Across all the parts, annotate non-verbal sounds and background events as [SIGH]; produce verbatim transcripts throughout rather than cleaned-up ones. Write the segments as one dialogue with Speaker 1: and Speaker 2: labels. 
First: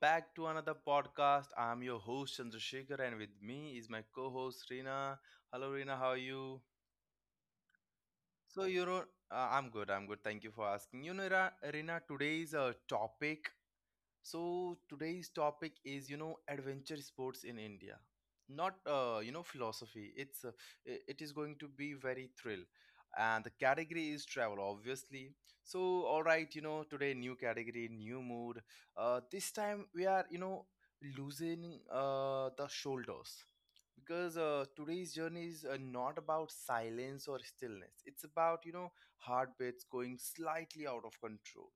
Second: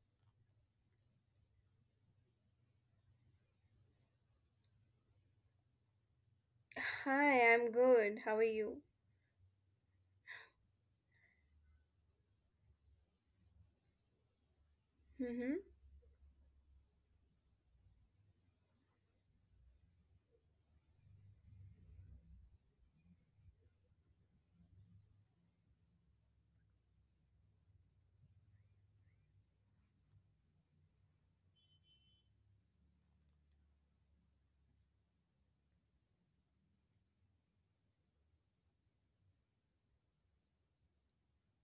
Speaker 1: back to another podcast. I'm your host Chandrasekhar, and with me is my co-host Reena. Hello Reena, how are you?
Speaker 2: Hi, I'm good. How are
Speaker 1: So
Speaker 2: you?
Speaker 1: you know, uh, I'm good. I'm good. Thank you for asking. You know, Ra- Reena, today's uh, topic. So today's
Speaker 2: Mm-hmm.
Speaker 1: topic is, you know, adventure sports in India. Not, uh, you know, philosophy. It's uh, i- it is going to be very thrill, and the category is travel, obviously. So all right, you know, today new category, new mood. Uh, this time we are, you know, losing uh the shoulders because uh, today's journey is uh, not about silence or stillness. It's about, you know, heartbeats going slightly out of control.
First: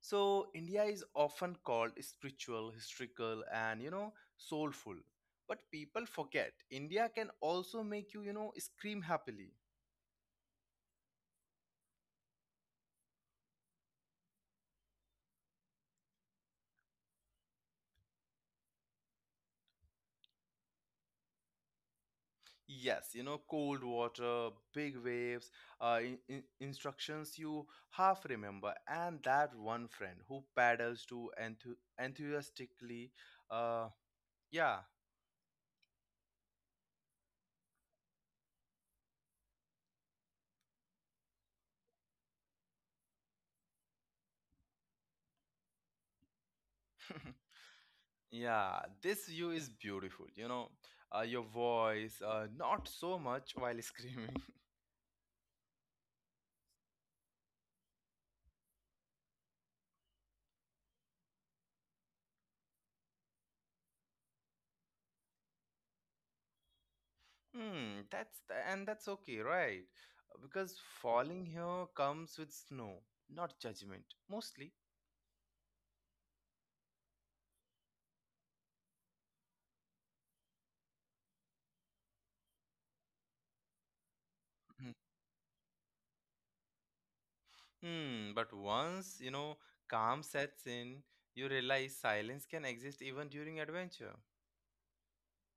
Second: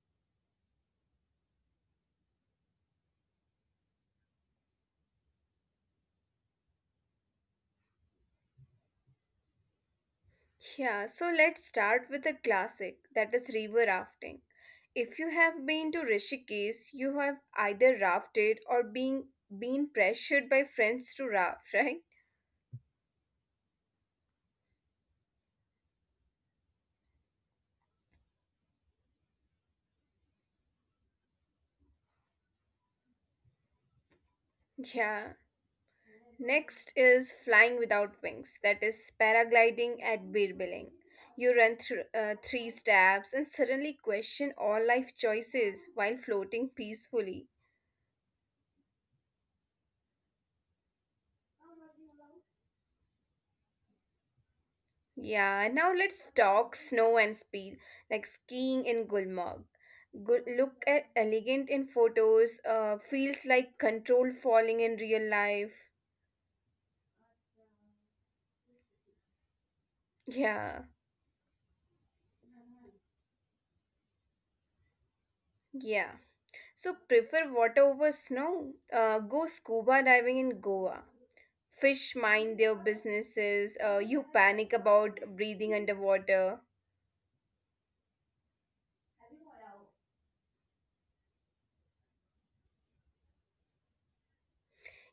Speaker 1: So India is often called spiritual, historical, and you know, soulful. But people forget India can also make you, you know, scream happily.
Speaker 2: Yeah, so let's start with a classic that is river rafting. If you have been to Rishikesh, you have either rafted or being been pressured by friends to raft, [LAUGHS] right?
Speaker 1: Yes, you know, cold water, big waves, uh, in- in- instructions you half remember, and that one friend who paddles to enthu- enthusiastically. Uh, yeah.
Speaker 2: Yeah. Next is flying without wings, that is paragliding at Birbiling. You run through uh, three steps and suddenly question all life choices while floating
Speaker 1: [LAUGHS]
Speaker 2: peacefully.
Speaker 1: Yeah, this view is beautiful, you know, uh, your voice, uh, not so much while [LAUGHS] screaming.
Speaker 2: Yeah, now let's talk snow and speed, like skiing in Gulmarg. Good, look at elegant in photos, uh, feels like controlled falling in real life. [LAUGHS]
Speaker 1: Hmm, that's the, and that's okay, right? Because
Speaker 2: Yeah,
Speaker 1: falling here comes with snow, not judgment, mostly.
Speaker 2: yeah. So prefer water over snow? Uh, go scuba diving in Goa. Fish mind their businesses. Uh, you
Speaker 1: Mhm.
Speaker 2: panic about breathing underwater.
Speaker 1: Hmm, but once, you know, calm sets in, you realize silence can exist even during adventure.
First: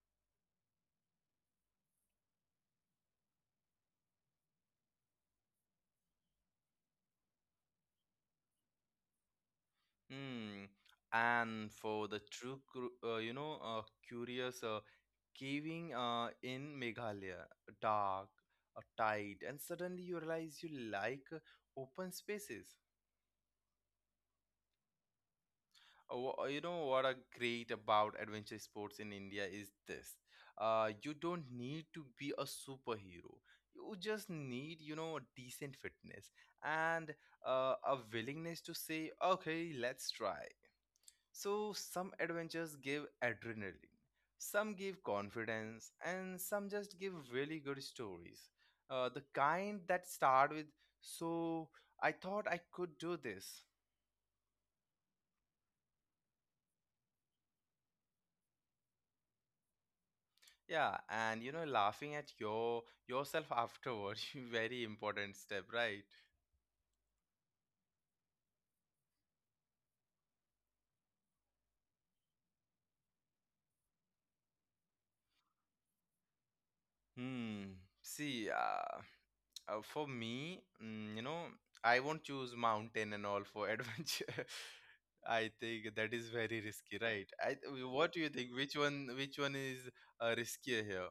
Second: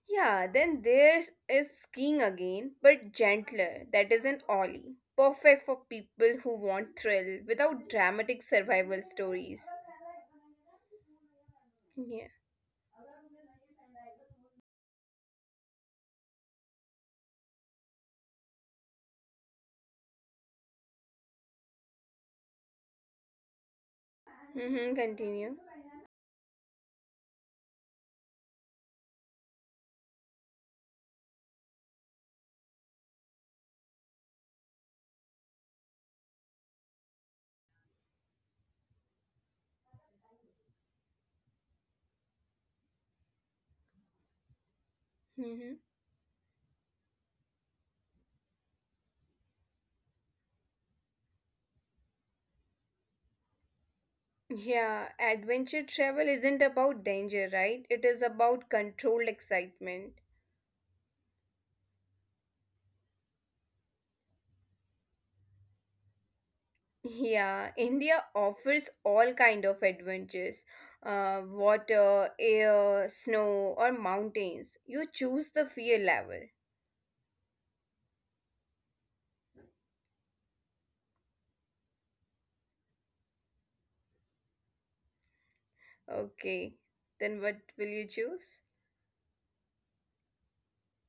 Speaker 2: Yeah, then there is skiing again, but gentler. That is an ollie. Perfect for people who want thrill without dramatic survival stories.
Speaker 1: Hmm, and for
Speaker 2: Yeah.
Speaker 1: the true, cru- uh, you know, uh, curious, uh, caving uh, in Meghalaya, dark, uh, tight, and suddenly you realize you like uh, open spaces.
Speaker 2: Mm-hmm, continue.
Speaker 1: Oh, you know what are great about adventure sports in India is this. Uh, you don't need to be a superhero. You just need, you know, decent fitness and uh, a willingness to say, okay, let's try. So some adventures give adrenaline, some give
Speaker 2: Mm-hmm.
Speaker 1: confidence, and some just give really good stories. Uh, the kind that start with, so I thought I could do this.
Speaker 2: Yeah, adventure travel isn't about danger, right? It is about controlled excitement.
Speaker 1: Yeah, and you know, laughing at your yourself afterward, [LAUGHS] very important step, right?
Speaker 2: Yeah, India offers all kind of adventures. Uh, water, air, snow, or mountains. You choose the fear level.
Speaker 1: Hmm. See, uh, uh, for me, mm, you know, I won't choose mountain and all for [LAUGHS] adventure. I think that is very
Speaker 2: Okay,
Speaker 1: risky, right?
Speaker 2: then
Speaker 1: I,
Speaker 2: what will you
Speaker 1: what do you think?
Speaker 2: choose?
Speaker 1: Which one, which one is uh, riskier here?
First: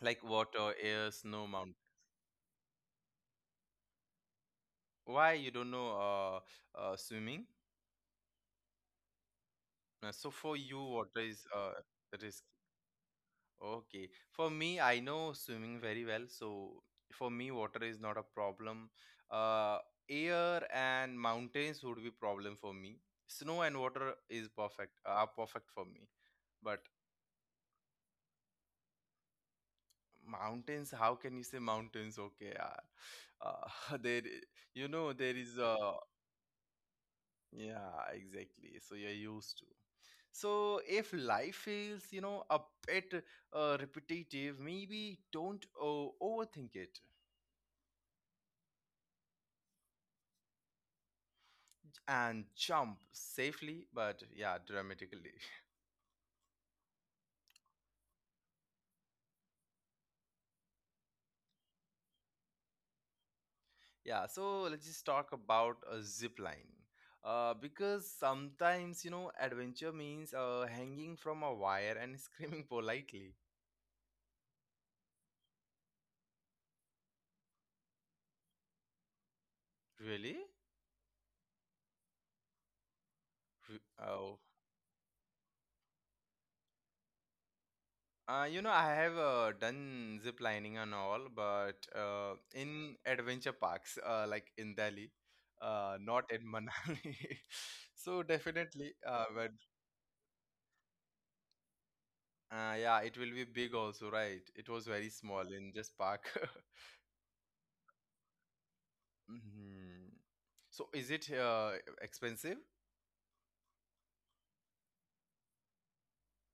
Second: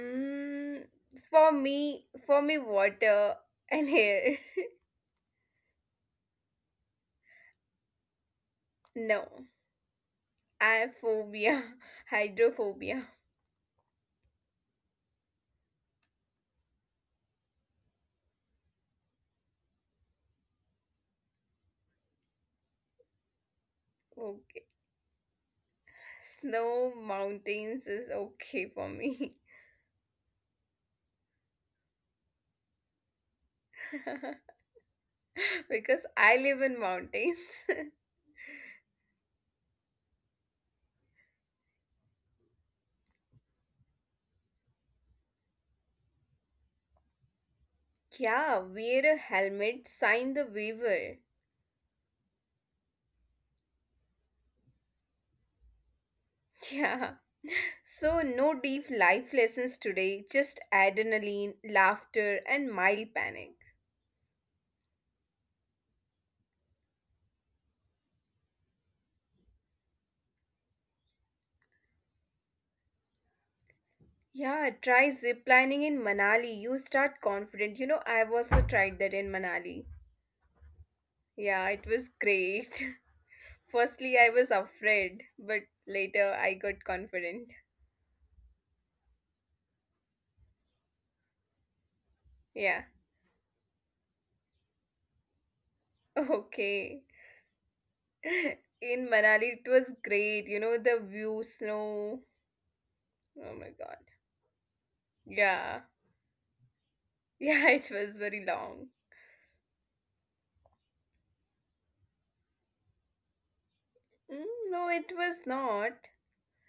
Speaker 1: Like water, air, snow,
Speaker 2: for
Speaker 1: mountain.
Speaker 2: me, for me, water and air. [LAUGHS]
Speaker 1: Why you don't know uh, uh, swimming?
Speaker 2: No,
Speaker 1: Uh, so for
Speaker 2: I
Speaker 1: you,
Speaker 2: have
Speaker 1: water is
Speaker 2: phobia,
Speaker 1: uh,
Speaker 2: [LAUGHS]
Speaker 1: risky.
Speaker 2: hydrophobia.
Speaker 1: Okay. For me, I know swimming very well, so for me, water is not a problem. Uh, air and mountains would be problem for me. Snow and water
Speaker 2: Okay,
Speaker 1: is perfect, are perfect for me.
Speaker 2: snow
Speaker 1: But
Speaker 2: mountains is okay for me
Speaker 1: mountains, how can you say mountains? Okay, yeah. Uh, [LAUGHS] there, you know, there
Speaker 2: [LAUGHS]
Speaker 1: is
Speaker 2: because
Speaker 1: a
Speaker 2: I live in mountains. [LAUGHS]
Speaker 1: yeah, exactly. So you're used to. So if life feels, you know, a bit uh, repetitive, maybe don't uh, overthink it
Speaker 2: Yeah, wear a helmet, sign the waiver.
Speaker 1: and jump safely, but yeah, dramatically.
Speaker 2: [LAUGHS] Yeah, so no deep life lessons today, just adrenaline, laughter, and mild panic.
Speaker 1: [LAUGHS] Yeah, so let's just talk about a zip line, uh, because sometimes, you know, adventure means uh, hanging from a wire and screaming [LAUGHS] politely.
Speaker 2: Yeah, try zip lining in Manali. You start confident. You know, I've also tried that in Manali.
Speaker 1: Really?
Speaker 2: Yeah, it was great.
Speaker 1: Re-
Speaker 2: [LAUGHS] Firstly,
Speaker 1: oh,
Speaker 2: I was afraid, but later I got confident.
Speaker 1: uh, you know, I have uh, done zip lining and all, but uh,
Speaker 2: Yeah,
Speaker 1: in adventure parks, uh, like in Delhi, uh, not
Speaker 2: [LAUGHS]
Speaker 1: in
Speaker 2: okay.
Speaker 1: Manali. [LAUGHS] So
Speaker 2: [LAUGHS]
Speaker 1: definitely,
Speaker 2: In
Speaker 1: uh.
Speaker 2: Manali, it was great. You know, the view, snow.
Speaker 1: Uh, yeah, it will be
Speaker 2: Oh my
Speaker 1: big
Speaker 2: god.
Speaker 1: also, right? It was very small, in
Speaker 2: Yeah,
Speaker 1: just park.
Speaker 2: [LAUGHS] yeah, it was very long.
Speaker 1: [LAUGHS] Hmm. So is it uh, expensive?
Speaker 2: Mm, no, it was not.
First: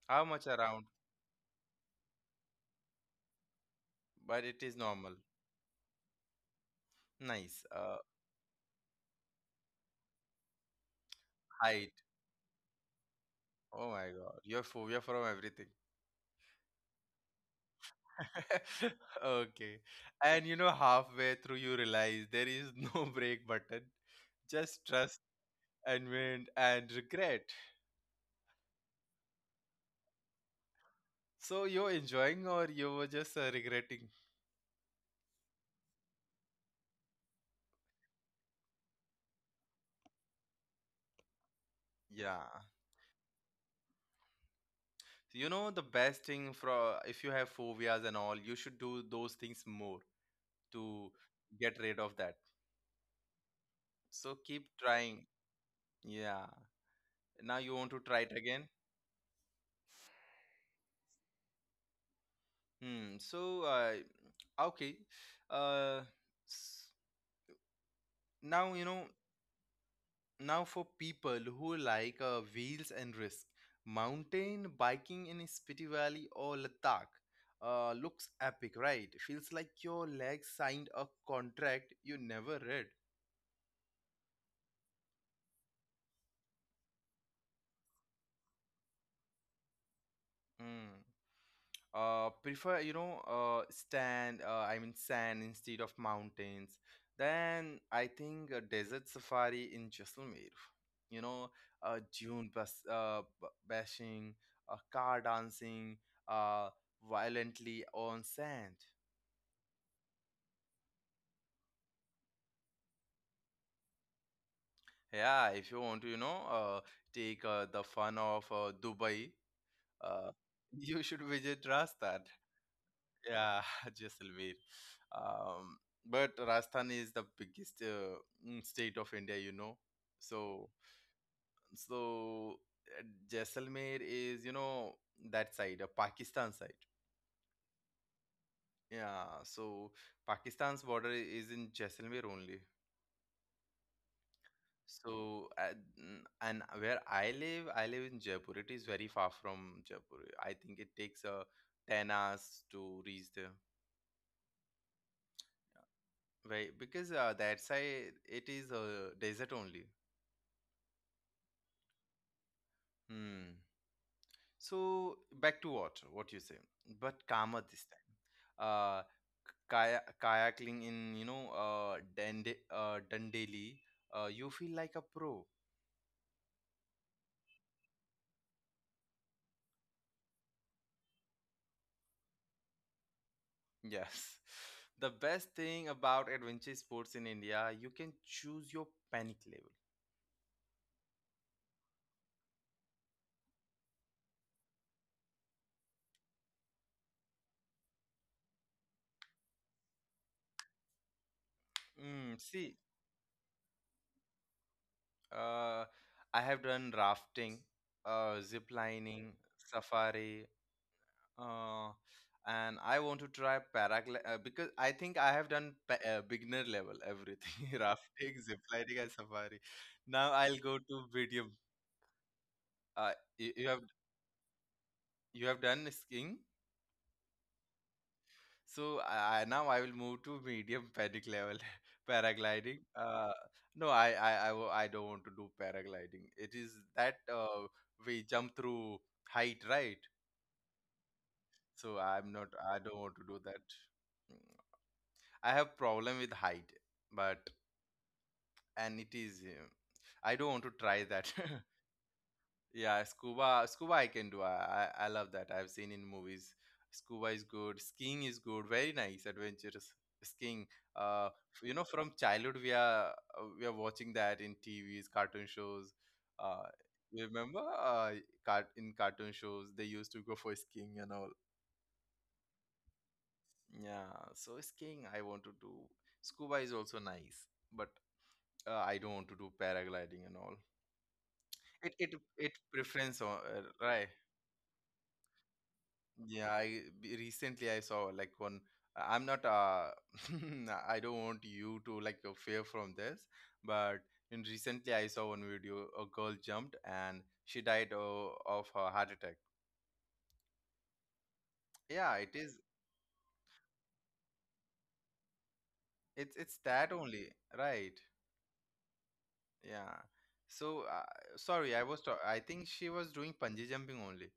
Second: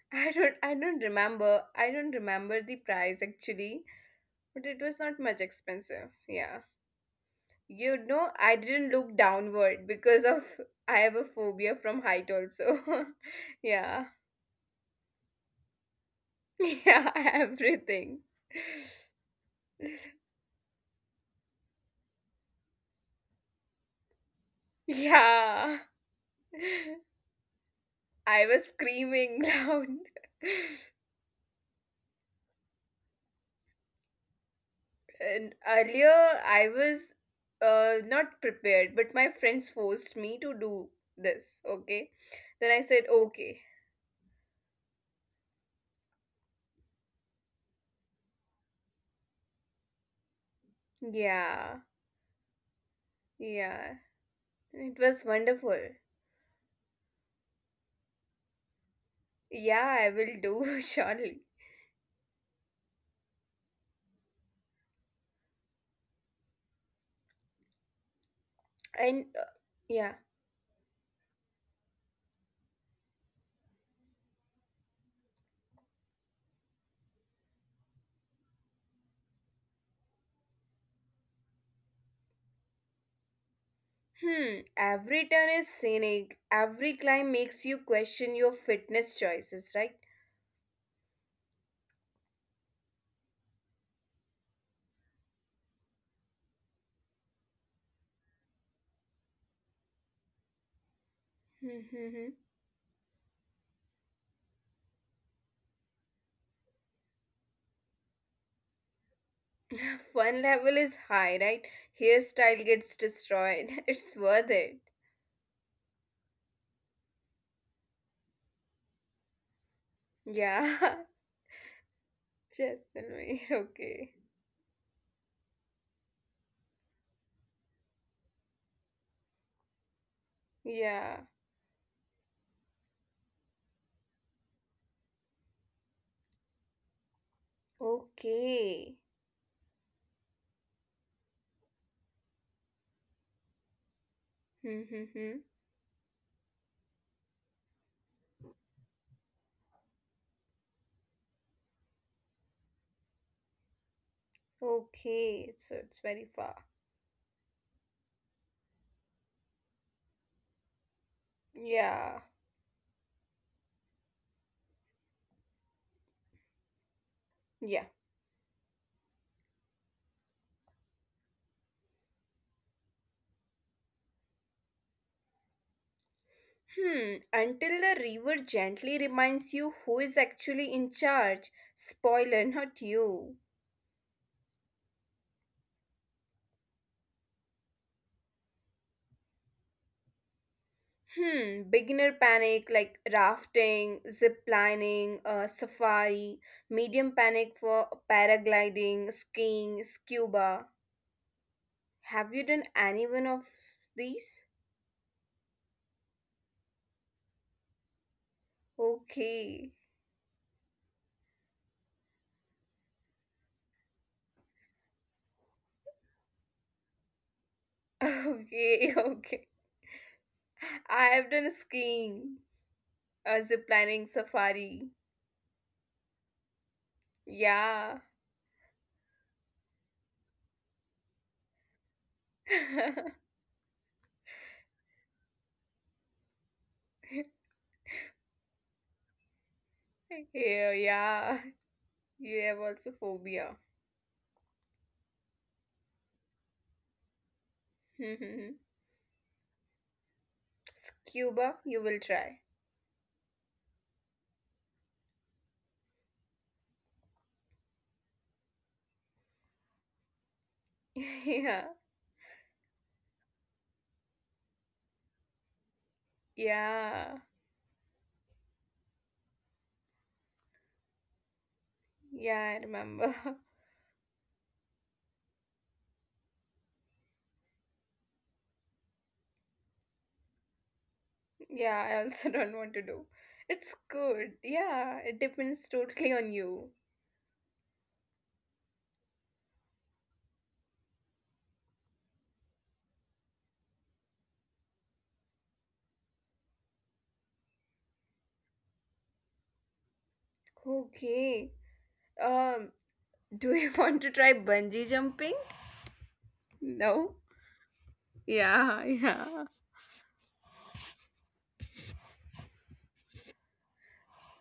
Speaker 1: How
Speaker 2: I
Speaker 1: much
Speaker 2: don't, I
Speaker 1: around?
Speaker 2: don't remember. I don't remember the price actually,
Speaker 1: But it
Speaker 2: but it
Speaker 1: is
Speaker 2: was not
Speaker 1: normal.
Speaker 2: much expensive. Yeah.
Speaker 1: Nice.
Speaker 2: You
Speaker 1: Uh,
Speaker 2: know, I didn't look downward because of [LAUGHS] I have a phobia from
Speaker 1: height.
Speaker 2: height also. [LAUGHS]
Speaker 1: Oh
Speaker 2: Yeah.
Speaker 1: my God, you're phobia from everything.
Speaker 2: [LAUGHS] Yeah, everything.
Speaker 1: [LAUGHS] Okay. And you know, halfway through you realize there is no [LAUGHS] break button. Just trust
Speaker 2: Yeah.
Speaker 1: and wind
Speaker 2: [LAUGHS]
Speaker 1: and regret.
Speaker 2: I was screaming [LAUGHS] loud.
Speaker 1: So you're enjoying, or you were just uh, regretting?
Speaker 2: And earlier I was uh, not prepared, but my friends forced me to do this, okay?
Speaker 1: Yeah.
Speaker 2: Then I said, okay.
Speaker 1: You know the best thing for if you have phobias and all, you should do those things more to get
Speaker 2: Yeah.
Speaker 1: rid of that.
Speaker 2: Yeah.
Speaker 1: So keep
Speaker 2: It
Speaker 1: trying.
Speaker 2: was wonderful.
Speaker 1: Yeah. Now you want to try it again?
Speaker 2: Yeah, I will do [LAUGHS] surely.
Speaker 1: Hmm. So uh, okay. Uh, s- now you know.
Speaker 2: And uh, Yeah.
Speaker 1: Now for people who like uh, wheels and risk, mountain biking in Spiti Valley or Ladakh uh, looks epic, right? Feels like your legs signed a contract you never read.
Speaker 2: Hmm, every turn is scenic. Every climb makes you question your fitness choices, right?
Speaker 1: Hmm. uh prefer, you know uh stand uh, I mean sand instead of mountains, then I think a desert safari in Jaisalmer, you know,
Speaker 2: Hmm.
Speaker 1: uh dune bas- uh, b- bashing, uh, car dancing uh violently on sand.
Speaker 2: [LAUGHS] Fun level is high, right? Hairstyle gets destroyed. [LAUGHS] It's worth it.
Speaker 1: Yeah, if you want to, you know, uh take uh, the fun of uh, Dubai, uh, [LAUGHS]
Speaker 2: Yeah,
Speaker 1: you
Speaker 2: [LAUGHS]
Speaker 1: should visit rastad
Speaker 2: Jaisalmer.
Speaker 1: Yeah, [LAUGHS]
Speaker 2: Okay.
Speaker 1: Jaisalmer. Um, but Rajasthan is the biggest uh, mm, state of India, you know. So,
Speaker 2: Yeah.
Speaker 1: so uh, Jaisalmer is, you know, that side, uh, Pakistan side.
Speaker 2: Okay.
Speaker 1: Yeah, so Pakistan's border is in Jaisalmer only.
Speaker 2: Hmm.
Speaker 1: So, uh, mm, and where I live, I live in Jaipur. It is very far from Jaipur. I think it takes uh, ten hours to reach there.
Speaker 2: Okay. So it's very far.
Speaker 1: Right, because uh, that side it is uh, desert only.
Speaker 2: Yeah.
Speaker 1: Hmm. So back to water, what you say, but calmer this
Speaker 2: Yeah.
Speaker 1: time. Uh, kaya- kayaking in, you know uh, Dande- uh Dandeli, uh, you feel like a pro.
Speaker 2: Hmm. Until the river gently reminds you who is actually in charge. Spoiler, [LAUGHS] not you.
Speaker 1: Yes. [LAUGHS] The best thing about adventure sports in India, you can choose your panic level.
Speaker 2: Hmm, beginner panic like rafting, zip lining, uh, safari, medium panic for paragliding, skiing, scuba. Have
Speaker 1: Mm,
Speaker 2: you done
Speaker 1: see,
Speaker 2: any one of these?
Speaker 1: uh, I have done rafting, uh, zip lining,
Speaker 2: Okay,
Speaker 1: safari, uh, and I want to try paragliding, uh, because I think I have done pa- uh, beginner level everything, [LAUGHS]
Speaker 2: [LAUGHS]
Speaker 1: rafting,
Speaker 2: okay,
Speaker 1: ziplining, and
Speaker 2: okay.
Speaker 1: safari. Now I'll go
Speaker 2: I
Speaker 1: to
Speaker 2: have done
Speaker 1: medium.
Speaker 2: skiing,
Speaker 1: Uh,
Speaker 2: uh,
Speaker 1: you,
Speaker 2: zip
Speaker 1: you have,
Speaker 2: lining, safari.
Speaker 1: you have done skiing,
Speaker 2: Yeah.
Speaker 1: so I, I- now I will move to medium panic level, [LAUGHS] paragliding.
Speaker 2: [LAUGHS]
Speaker 1: Uh, no, I I I, wo- I don't want to do paragliding. It is that uh, we jump through height, right?
Speaker 2: Yeah, yeah.
Speaker 1: So I'm
Speaker 2: You
Speaker 1: not.
Speaker 2: have
Speaker 1: I
Speaker 2: also
Speaker 1: don't want to do
Speaker 2: phobia.
Speaker 1: that. Mm. I have problem with height, but
Speaker 2: [LAUGHS]
Speaker 1: and it is uh, I don't want to try that.
Speaker 2: Scuba, you will try.
Speaker 1: [LAUGHS] Yeah, scuba, scuba I can do. I, I I love that, I've seen in movies. Scuba is good, skiing is good, very nice adventurous. Skiing,
Speaker 2: [LAUGHS]
Speaker 1: uh
Speaker 2: Yeah,
Speaker 1: you know, from childhood we are, uh, we are watching that in TVs, cartoon shows. uh
Speaker 2: yeah.
Speaker 1: you remember, uh cart- in cartoon shows they used to go for skiing and all.
Speaker 2: Yeah, I remember. [LAUGHS]
Speaker 1: Yeah, so skiing I want to do. Scuba is also nice, but uh, I don't want to do paragliding and all.
Speaker 2: Yeah,
Speaker 1: It
Speaker 2: I
Speaker 1: it
Speaker 2: also [LAUGHS] don't
Speaker 1: it
Speaker 2: want to do.
Speaker 1: preference on, uh,
Speaker 2: It's
Speaker 1: right.
Speaker 2: good. Yeah, it depends totally on
Speaker 1: Yeah,
Speaker 2: you.
Speaker 1: I b- recently I saw like one. I'm not. Uh, [LAUGHS] I don't want you to like uh, fear from this, but in recently I saw one video. A girl jumped and she died uh, of her heart attack.
Speaker 2: Okay.
Speaker 1: Yeah, it is.
Speaker 2: Um, do you [LAUGHS] want to try bungee jumping?
Speaker 1: It's it's that
Speaker 2: No.
Speaker 1: only, right?
Speaker 2: Yeah, [LAUGHS] yeah.
Speaker 1: Yeah. So uh, sorry, I was. Ta- I think she was doing bungee jumping only.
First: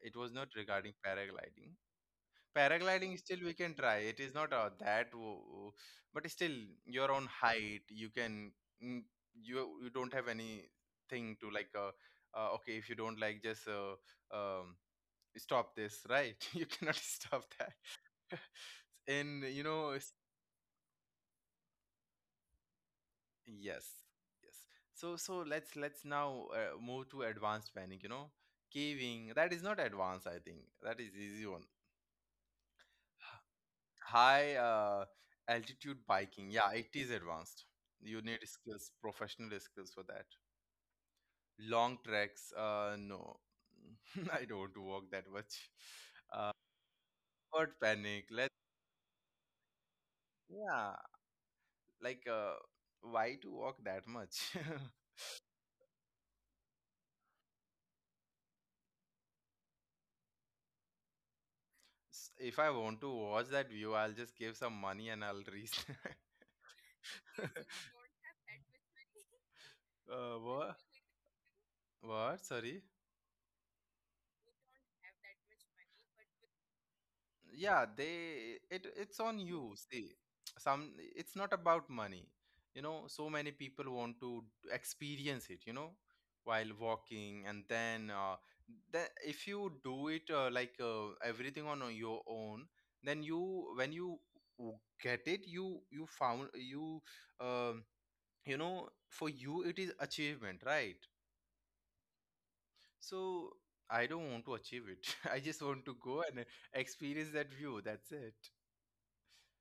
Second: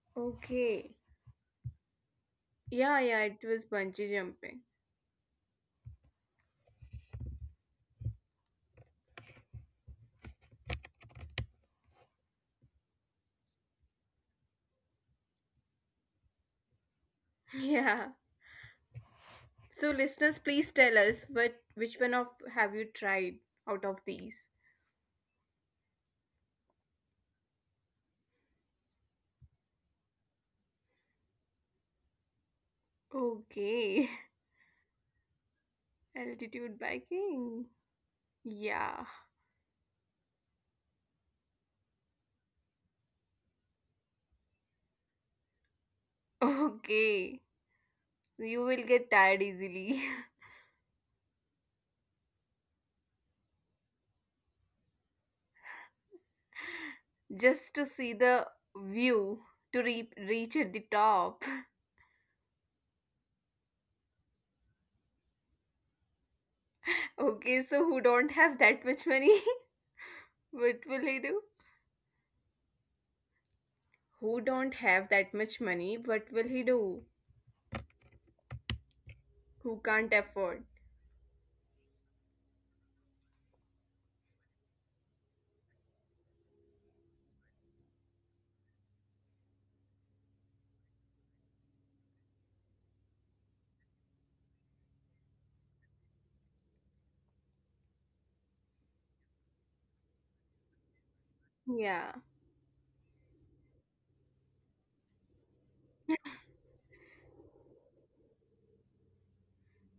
Speaker 1: It was not regarding
Speaker 2: Okay.
Speaker 1: paragliding.
Speaker 2: Yeah,
Speaker 1: Paragliding
Speaker 2: yeah,
Speaker 1: still
Speaker 2: it
Speaker 1: we
Speaker 2: was
Speaker 1: can try,
Speaker 2: bungee
Speaker 1: it is not
Speaker 2: jumping.
Speaker 1: uh, that wo- but still your own height you can, mm, you you don't have anything to like, uh, uh okay, if you don't like, just uh, um stop this, right? [LAUGHS] You cannot stop
Speaker 2: [LAUGHS] Yeah.
Speaker 1: that. [LAUGHS] And you know
Speaker 2: So
Speaker 1: it's.
Speaker 2: listeners, please tell us what which one of have you tried out
Speaker 1: Yes,
Speaker 2: of these?
Speaker 1: yes. So so let's, let's now uh, move to advanced planning, you know. Caving, that is not advanced, I think that is easy one.
Speaker 2: Okay.
Speaker 1: High uh, altitude
Speaker 2: [LAUGHS]
Speaker 1: biking. Yeah,
Speaker 2: Altitude
Speaker 1: it is
Speaker 2: biking.
Speaker 1: advanced. You need skills,
Speaker 2: Yeah.
Speaker 1: professional skills for that. Long treks. Uh, no, [LAUGHS] I don't walk that much.
Speaker 2: [LAUGHS]
Speaker 1: [LAUGHS]
Speaker 2: Okay.
Speaker 1: But panic. Let
Speaker 2: You will get tired easily.
Speaker 1: yeah, like uh, why to walk that much? [LAUGHS]
Speaker 2: [LAUGHS] Just to see the view, to re- reach at the top.
Speaker 1: S- if I want to watch that view, I'll just give some money and I'll reach.
Speaker 2: [LAUGHS] Okay,
Speaker 1: [LAUGHS]
Speaker 2: so who
Speaker 1: Uh,
Speaker 2: don't have that much money? [LAUGHS] What will
Speaker 1: what?
Speaker 2: he do,
Speaker 1: What? Sorry.
Speaker 2: who don't have that much money, what will he do,
Speaker 1: Yeah, they, it, it's on
Speaker 2: who can't
Speaker 1: you, see.
Speaker 2: afford?
Speaker 1: Some, it's not about money, you know. So many people want to experience it, you know, while walking. And then uh, then if you do it, uh, like, uh, everything on uh, your own, then you when you w- get it, you you found you um, you know, for you it is achievement, right?
Speaker 2: Yeah,
Speaker 1: So I don't want to achieve it. [LAUGHS] I just want to go and experience that view, that's it.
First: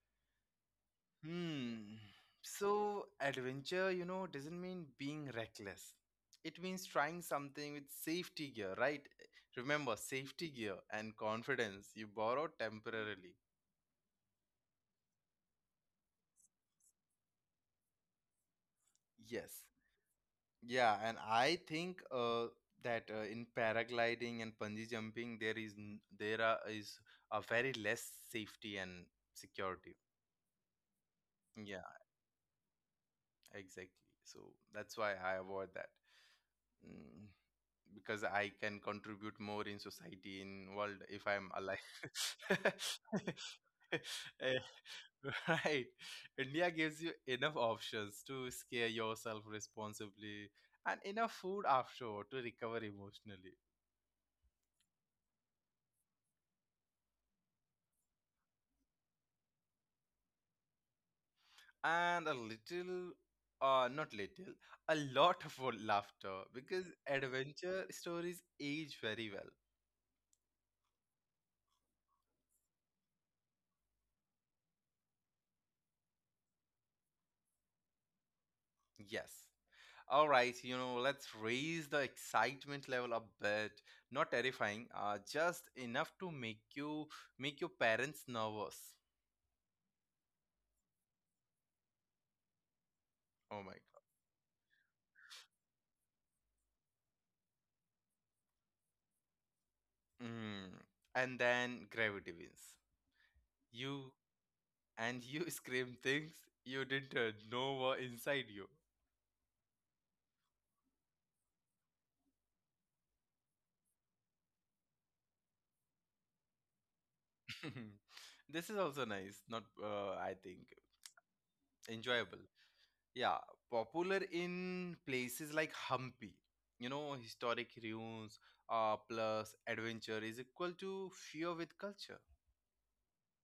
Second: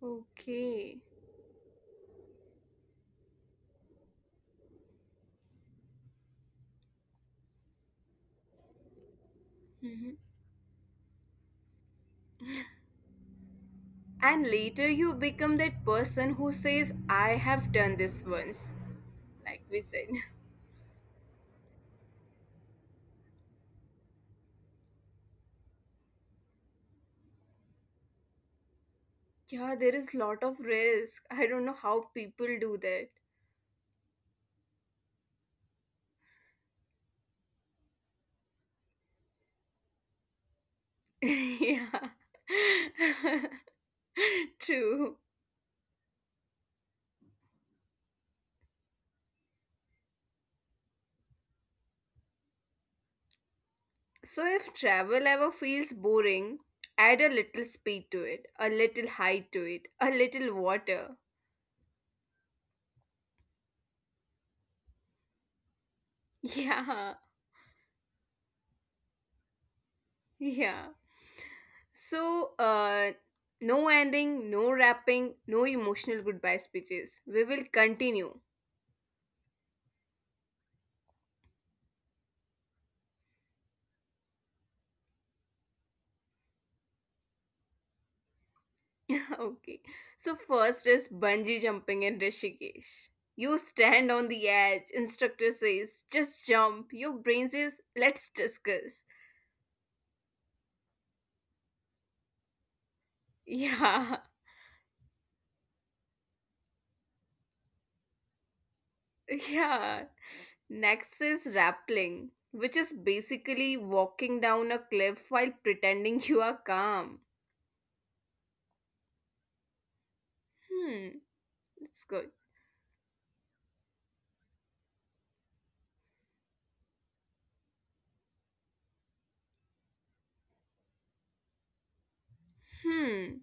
Speaker 2: okay.
Speaker 1: Hmm. So adventure, you know, doesn't mean being reckless. It means trying something with safety gear, right? Remember,
Speaker 2: Mhm.
Speaker 1: safety gear and confidence you borrow temporarily.
Speaker 2: And later you become that person who says I have done this once, like
Speaker 1: Yes.
Speaker 2: we said.
Speaker 1: Yeah, and I think uh, that uh, in paragliding and bungee jumping there is n- there are, is a very less safety and
Speaker 2: [LAUGHS] Yeah, there
Speaker 1: security.
Speaker 2: is lot of risk, I don't know
Speaker 1: Yeah,
Speaker 2: how people do that.
Speaker 1: exactly. So that's why I avoid that. Mm, because I can contribute more in society, in world,
Speaker 2: [LAUGHS]
Speaker 1: if I'm alive.
Speaker 2: Yeah.
Speaker 1: [LAUGHS]
Speaker 2: [LAUGHS]
Speaker 1: Eh,
Speaker 2: True.
Speaker 1: [LAUGHS] right. India gives you enough options to scare yourself responsibly and enough food after to recover emotionally.
Speaker 2: So if travel ever feels boring, add a little speed to it, a little height to it, a little water.
Speaker 1: And a little, uh not little, a lot of laughter,
Speaker 2: [LAUGHS]
Speaker 1: because
Speaker 2: Yeah.
Speaker 1: adventure stories age very well.
Speaker 2: Yeah. So, uh, no ending, no wrapping, no emotional goodbye speeches. We will continue.
Speaker 1: Yes. All right, you know, let's raise the excitement level a bit. Not terrifying, uh, just enough to make you make your parents nervous.
Speaker 2: [LAUGHS] Okay. So first is bungee jumping in Rishikesh.
Speaker 1: Oh my
Speaker 2: You stand on the edge, instructor says, just jump. Your brain says, let's discuss.
Speaker 1: God. Mm. And then gravity wins. You,
Speaker 2: Yeah,
Speaker 1: and you [LAUGHS] scream things you didn't uh, know were inside you.
Speaker 2: [LAUGHS] yeah. Next is rappelling, which is basically walking down a cliff while pretending you are calm.
Speaker 1: [LAUGHS] This is also nice, not uh, I think
Speaker 2: Hmm, it's good.
Speaker 1: enjoyable. Yeah, popular in places like Hampi. You know, historic ruins uh, plus adventure is equal to fear with culture.
Speaker 2: Hmm.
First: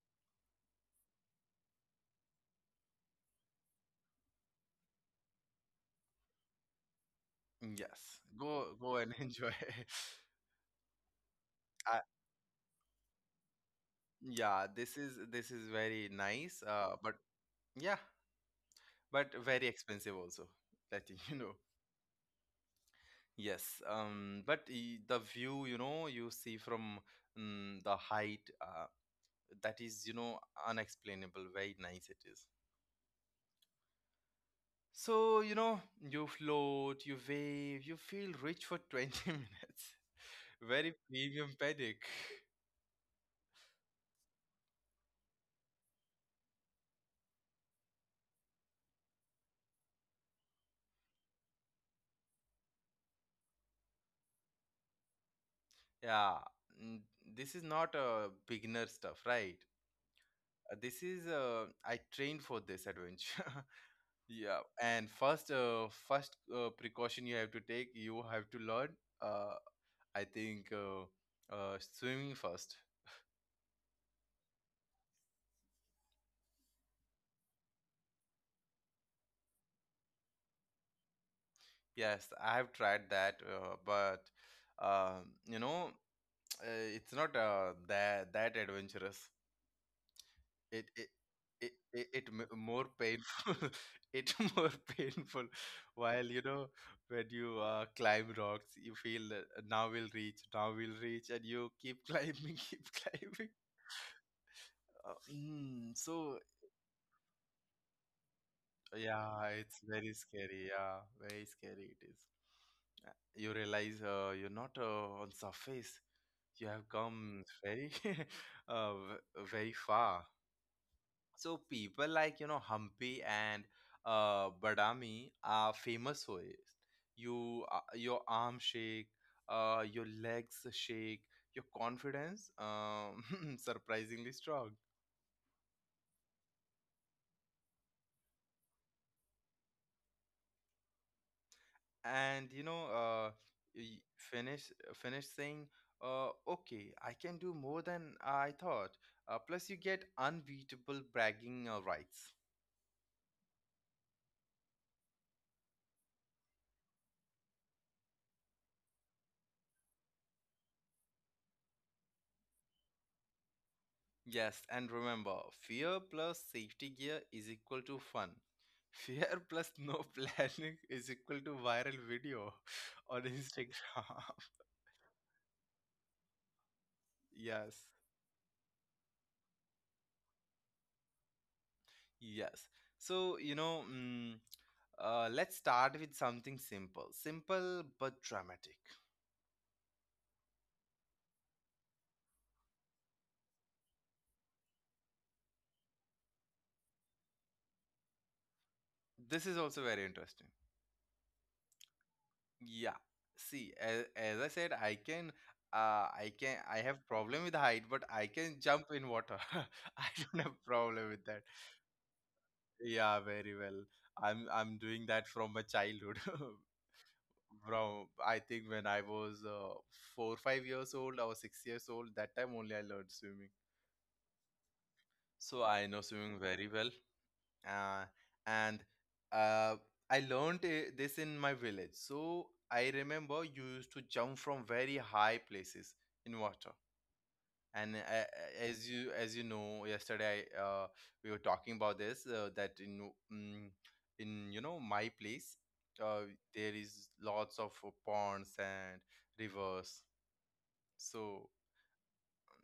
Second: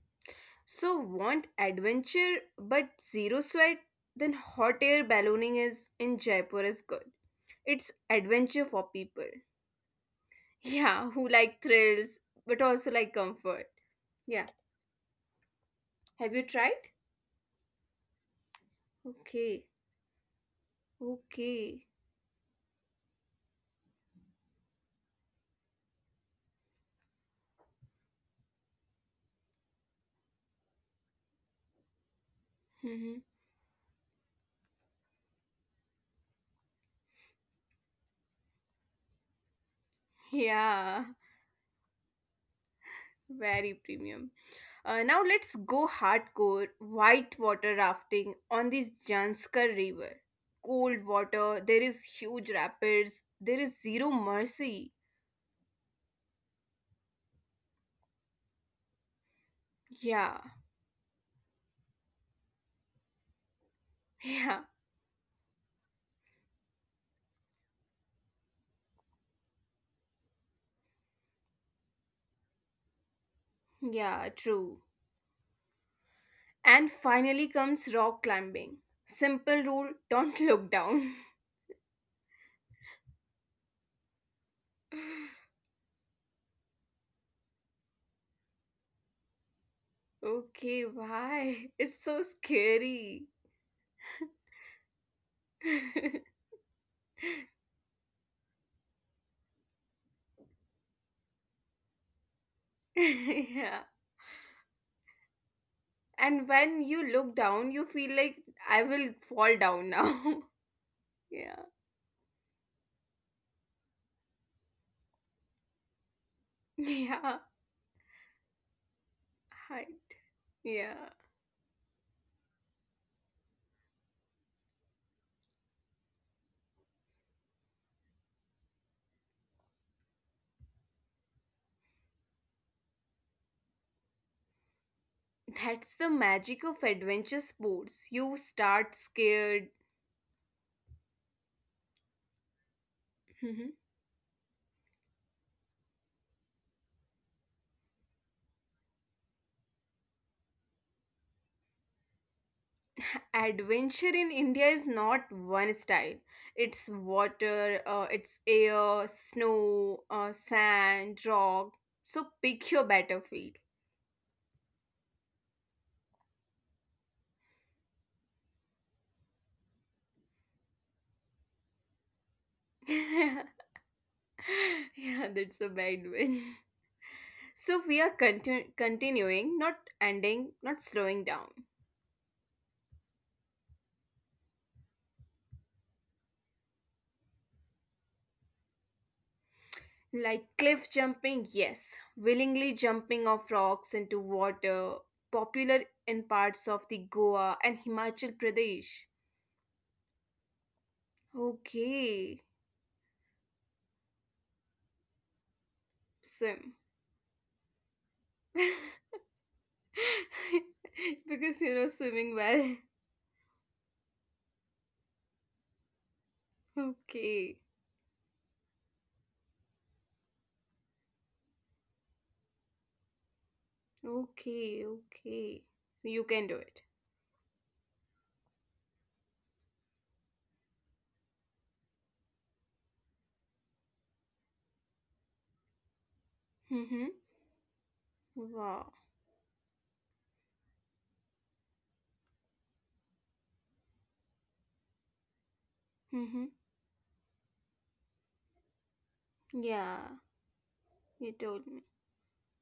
Speaker 2: So want adventure but zero sweat? Then hot air ballooning is in Jaipur is good.
Speaker 1: Mm, yes,
Speaker 2: It's
Speaker 1: go go
Speaker 2: adventure
Speaker 1: and [LAUGHS]
Speaker 2: for
Speaker 1: enjoy.
Speaker 2: people. [LAUGHS] Yeah, who
Speaker 1: uh,
Speaker 2: like thrills but also like comfort.
Speaker 1: yeah,
Speaker 2: Yeah.
Speaker 1: this is this is very nice.
Speaker 2: Have you
Speaker 1: Uh,
Speaker 2: tried?
Speaker 1: but yeah, but very
Speaker 2: Okay.
Speaker 1: expensive also. Letting [LAUGHS] you know.
Speaker 2: Okay.
Speaker 1: Yes. Um. But i- the view, you know, you see from mm the height, uh, that is, you know, unexplainable. Very nice it is.
Speaker 2: Mhm.
Speaker 1: So, you know, you float, you wave, you feel rich for twenty [LAUGHS] minutes.
Speaker 2: [LAUGHS]
Speaker 1: Very
Speaker 2: Yeah.
Speaker 1: premium pedic.
Speaker 2: Very premium. Uh, now let's go hardcore whitewater rafting on this Janskar River. Cold water, there is huge rapids, there is zero mercy.
Speaker 1: Yeah, mm, this is not a beginner stuff, right?
Speaker 2: Yeah,
Speaker 1: Uh, This is uh, I trained for this adventure. [LAUGHS] Yeah,
Speaker 2: [LAUGHS] yeah,
Speaker 1: and first, uh, first uh, precaution you have to take, you have to learn. Uh, I think uh, uh, Swimming first.
Speaker 2: yeah, true. And finally comes rock climbing. Simple rule, don't [LAUGHS] look down.
Speaker 1: Yes, I have tried that, uh, but um, you
Speaker 2: [LAUGHS]
Speaker 1: know, Uh, it's not uh, that that adventurous. It it
Speaker 2: Okay,
Speaker 1: it, it,
Speaker 2: why? [LAUGHS]
Speaker 1: it
Speaker 2: It's
Speaker 1: m-
Speaker 2: so
Speaker 1: more painful.
Speaker 2: scary.
Speaker 1: [LAUGHS] It more painful. While you
Speaker 2: [LAUGHS]
Speaker 1: know when you uh, climb rocks, you feel uh, now we'll reach, now we'll reach, and you keep climbing, [LAUGHS] keep climbing.
Speaker 2: Yeah.
Speaker 1: Uh, mm, so
Speaker 2: And when you look down, you feel like I will
Speaker 1: yeah,
Speaker 2: fall
Speaker 1: it's
Speaker 2: down
Speaker 1: very
Speaker 2: now.
Speaker 1: scary. Yeah,
Speaker 2: [LAUGHS]
Speaker 1: very
Speaker 2: Yeah.
Speaker 1: scary it is. Uh, You realize uh, you're not uh, on surface. You have come
Speaker 2: Yeah.
Speaker 1: very, [LAUGHS] uh, v- very
Speaker 2: Hi.
Speaker 1: far.
Speaker 2: Yeah.
Speaker 1: So people like you know Hampi and uh, Badami are famous for it. You uh, your arm shake, uh, your legs shake, your confidence um, [LAUGHS] surprisingly strong.
Speaker 2: That's the magic of adventure sports. You start scared.
Speaker 1: And you know uh,
Speaker 2: Mhm.
Speaker 1: y- finish finish saying uh, okay, I can do more than I thought. Uh, plus you get unbeatable bragging uh, rights.
Speaker 2: Adventure in India is not one style. It's water, uh, it's air, snow, uh, sand, rock. So pick your battlefield.
Speaker 1: Yes, and remember, fear plus safety gear is equal to fun. Fear plus no [LAUGHS] planning is equal to viral video [LAUGHS] on
Speaker 2: [LAUGHS] Yeah,
Speaker 1: Instagram. [LAUGHS]
Speaker 2: that's a bad one.
Speaker 1: Yes,
Speaker 2: So we are continu- continuing, not ending, not slowing down.
Speaker 1: yes. So, you know, mm, uh, let's start with something simple. Simple but dramatic.
Speaker 2: Like cliff jumping, yes, willingly jumping off rocks into water, popular in parts of the Goa and Himachal Pradesh.
Speaker 1: This is also very interesting.
Speaker 2: Okay,
Speaker 1: Yeah. See, as, as I said, I can, uh, I can,
Speaker 2: swim.
Speaker 1: I have problem with height, but I can jump
Speaker 2: [LAUGHS]
Speaker 1: in water. [LAUGHS] I don't have problem with that.
Speaker 2: Because you know swimming well.
Speaker 1: Yeah, very well. I'm I'm doing that from my childhood. [LAUGHS]
Speaker 2: Okay,
Speaker 1: From I think when I was uh, four, five years old, I was six years old. That time only I learned swimming.
Speaker 2: okay,
Speaker 1: So
Speaker 2: okay.
Speaker 1: I know
Speaker 2: You
Speaker 1: swimming
Speaker 2: can do
Speaker 1: very
Speaker 2: it.
Speaker 1: well. Uh, and uh, I learned uh, this in my village. So I remember you used to jump from very high places in water.
Speaker 2: Mm-hmm.
Speaker 1: And uh, uh, As
Speaker 2: Wow.
Speaker 1: you as you know, yesterday I, uh, we were talking about this uh, that in mm in you know my place uh,
Speaker 2: Mm-hmm.
Speaker 1: there is lots of uh, ponds and rivers,
Speaker 2: Yeah. You
Speaker 1: so
Speaker 2: told me.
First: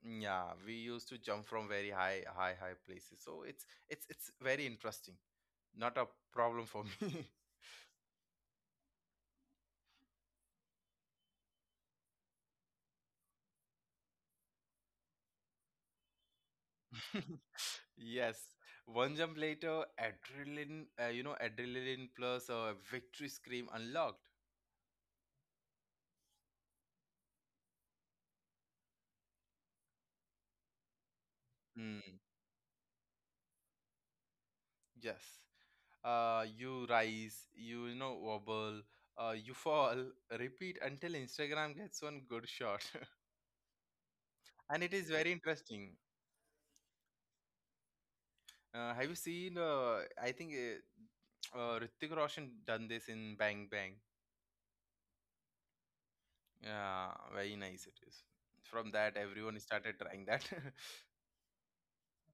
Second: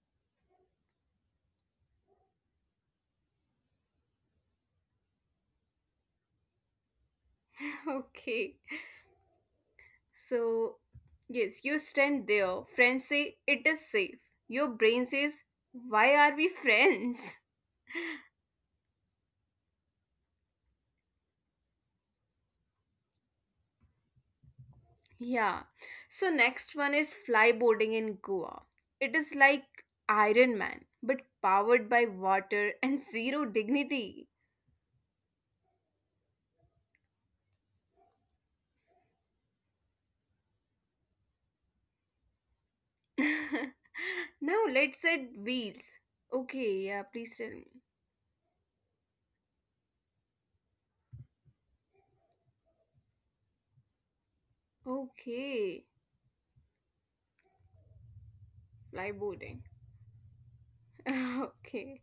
Speaker 1: mm, yeah, we used to jump from very high high high places, so it's it's it's very interesting, not a problem for me.
Speaker 2: [LAUGHS] Okay. So, yes, you stand there. Friends say it is safe. Your brain says, why are we
Speaker 1: [LAUGHS]
Speaker 2: friends? [LAUGHS]
Speaker 1: Yes, one jump later, adrenaline, uh, you know, adrenaline plus a victory scream unlocked.
Speaker 2: Yeah. So, next one is flyboarding in Goa. It is like Iron Man, but
Speaker 1: Mm.
Speaker 2: powered by water [LAUGHS] and zero dignity.
Speaker 1: Yes. Uh, you rise, you, you know, wobble, uh, you fall, repeat until Instagram gets one good shot. [LAUGHS]
Speaker 2: [LAUGHS]
Speaker 1: And it
Speaker 2: Now,
Speaker 1: is very
Speaker 2: let's add
Speaker 1: interesting.
Speaker 2: wheels. Okay, yeah, please tell me.
Speaker 1: Uh, have you seen, uh, I think uh, uh, Hrithik Roshan done this in Bang Bang.
Speaker 2: Okay,
Speaker 1: Yeah, very nice it is. From that, everyone
Speaker 2: flyboarding.
Speaker 1: started trying that. [LAUGHS]
Speaker 2: [LAUGHS] okay.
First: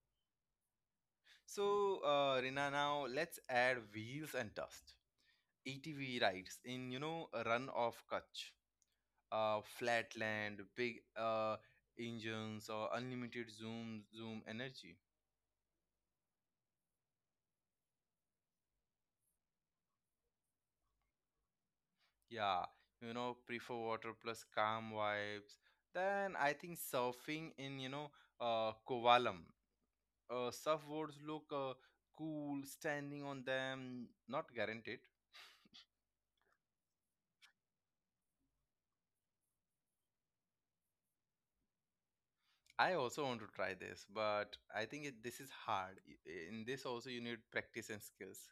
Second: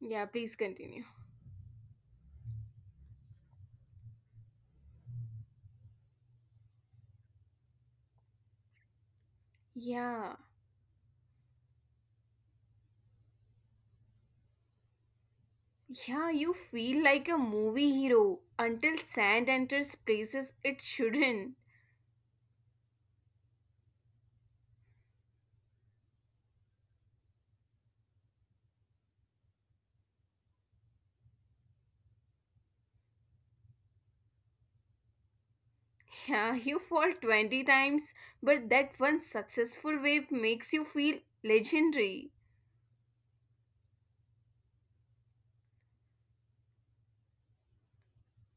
Speaker 2: Yeah, please continue.
Speaker 1: So, uh, Rina, now let's add wheels and dust. A T V rides in, you know, run of Kutch. Uh, flat
Speaker 2: Yeah.
Speaker 1: land, big uh, engines, or unlimited zoom zoom energy.
Speaker 2: Yeah, you feel like a movie hero until sand enters places it shouldn't. [LAUGHS]
Speaker 1: Yeah, you know, prefer water plus calm vibes. Then I think surfing in you know uh, Kovalam. Uh, surfboards look uh, cool, standing on them. Not guaranteed.
Speaker 2: Yeah, you fall twenty times, but that one successful wave makes you feel legendary.
Speaker 1: I also want to try this, but I think it, this is hard. I- In this also you need practice and skills.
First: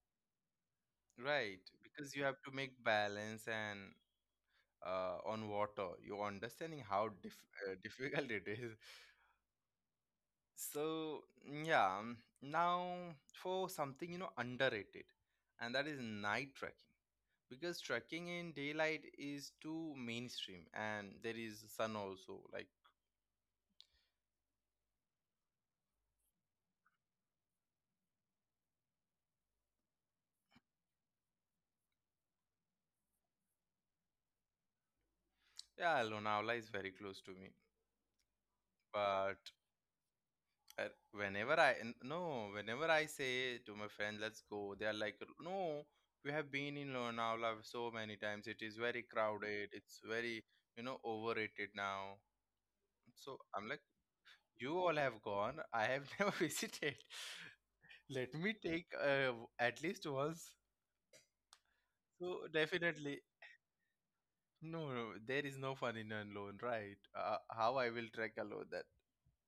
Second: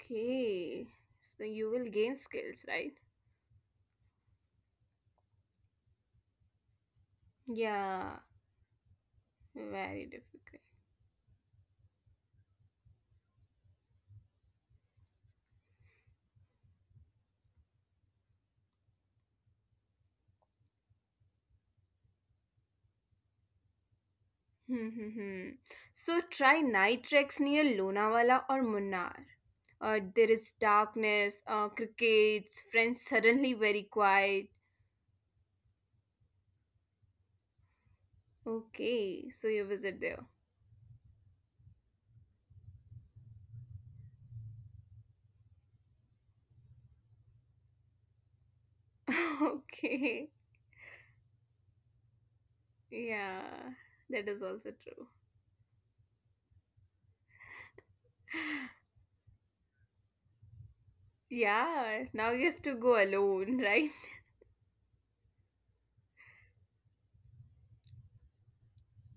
Speaker 2: Okay, so
Speaker 1: Right,
Speaker 2: you will
Speaker 1: because
Speaker 2: gain
Speaker 1: you have to
Speaker 2: skills,
Speaker 1: make
Speaker 2: right?
Speaker 1: balance and uh, on water. You're understanding how dif uh, [LAUGHS]
Speaker 2: Yeah,
Speaker 1: difficult it is.
Speaker 2: very difficult.
Speaker 1: So, yeah, um, now for something, you know, underrated, and that is night trekking. Because trekking in daylight is too mainstream, and there is sun also. Like,
Speaker 2: Hmm, hmm, hmm. So try night treks near Lonavala or Munnar. Uh, there is darkness, uh, crickets, friends suddenly very quiet.
Speaker 1: yeah, Lonavala is very close to me,
Speaker 2: Okay,
Speaker 1: but
Speaker 2: so you visit there.
Speaker 1: Uh, whenever I n- no, whenever I say to my friend, "Let's go," they are like, "No, we have been in Lonavala so many times. It is very
Speaker 2: [LAUGHS]
Speaker 1: crowded. It's very
Speaker 2: Okay.
Speaker 1: you know overrated now." So
Speaker 2: Yeah,
Speaker 1: I'm like,
Speaker 2: that is
Speaker 1: "You
Speaker 2: also
Speaker 1: all have
Speaker 2: true.
Speaker 1: gone. I have [LAUGHS] never visited. Let me take uh, at least once."
Speaker 2: Yeah,
Speaker 1: So
Speaker 2: now you have to
Speaker 1: definitely,
Speaker 2: go alone, right?
Speaker 1: no, no, there is no fun in alone, right? Uh, how I will trek alone?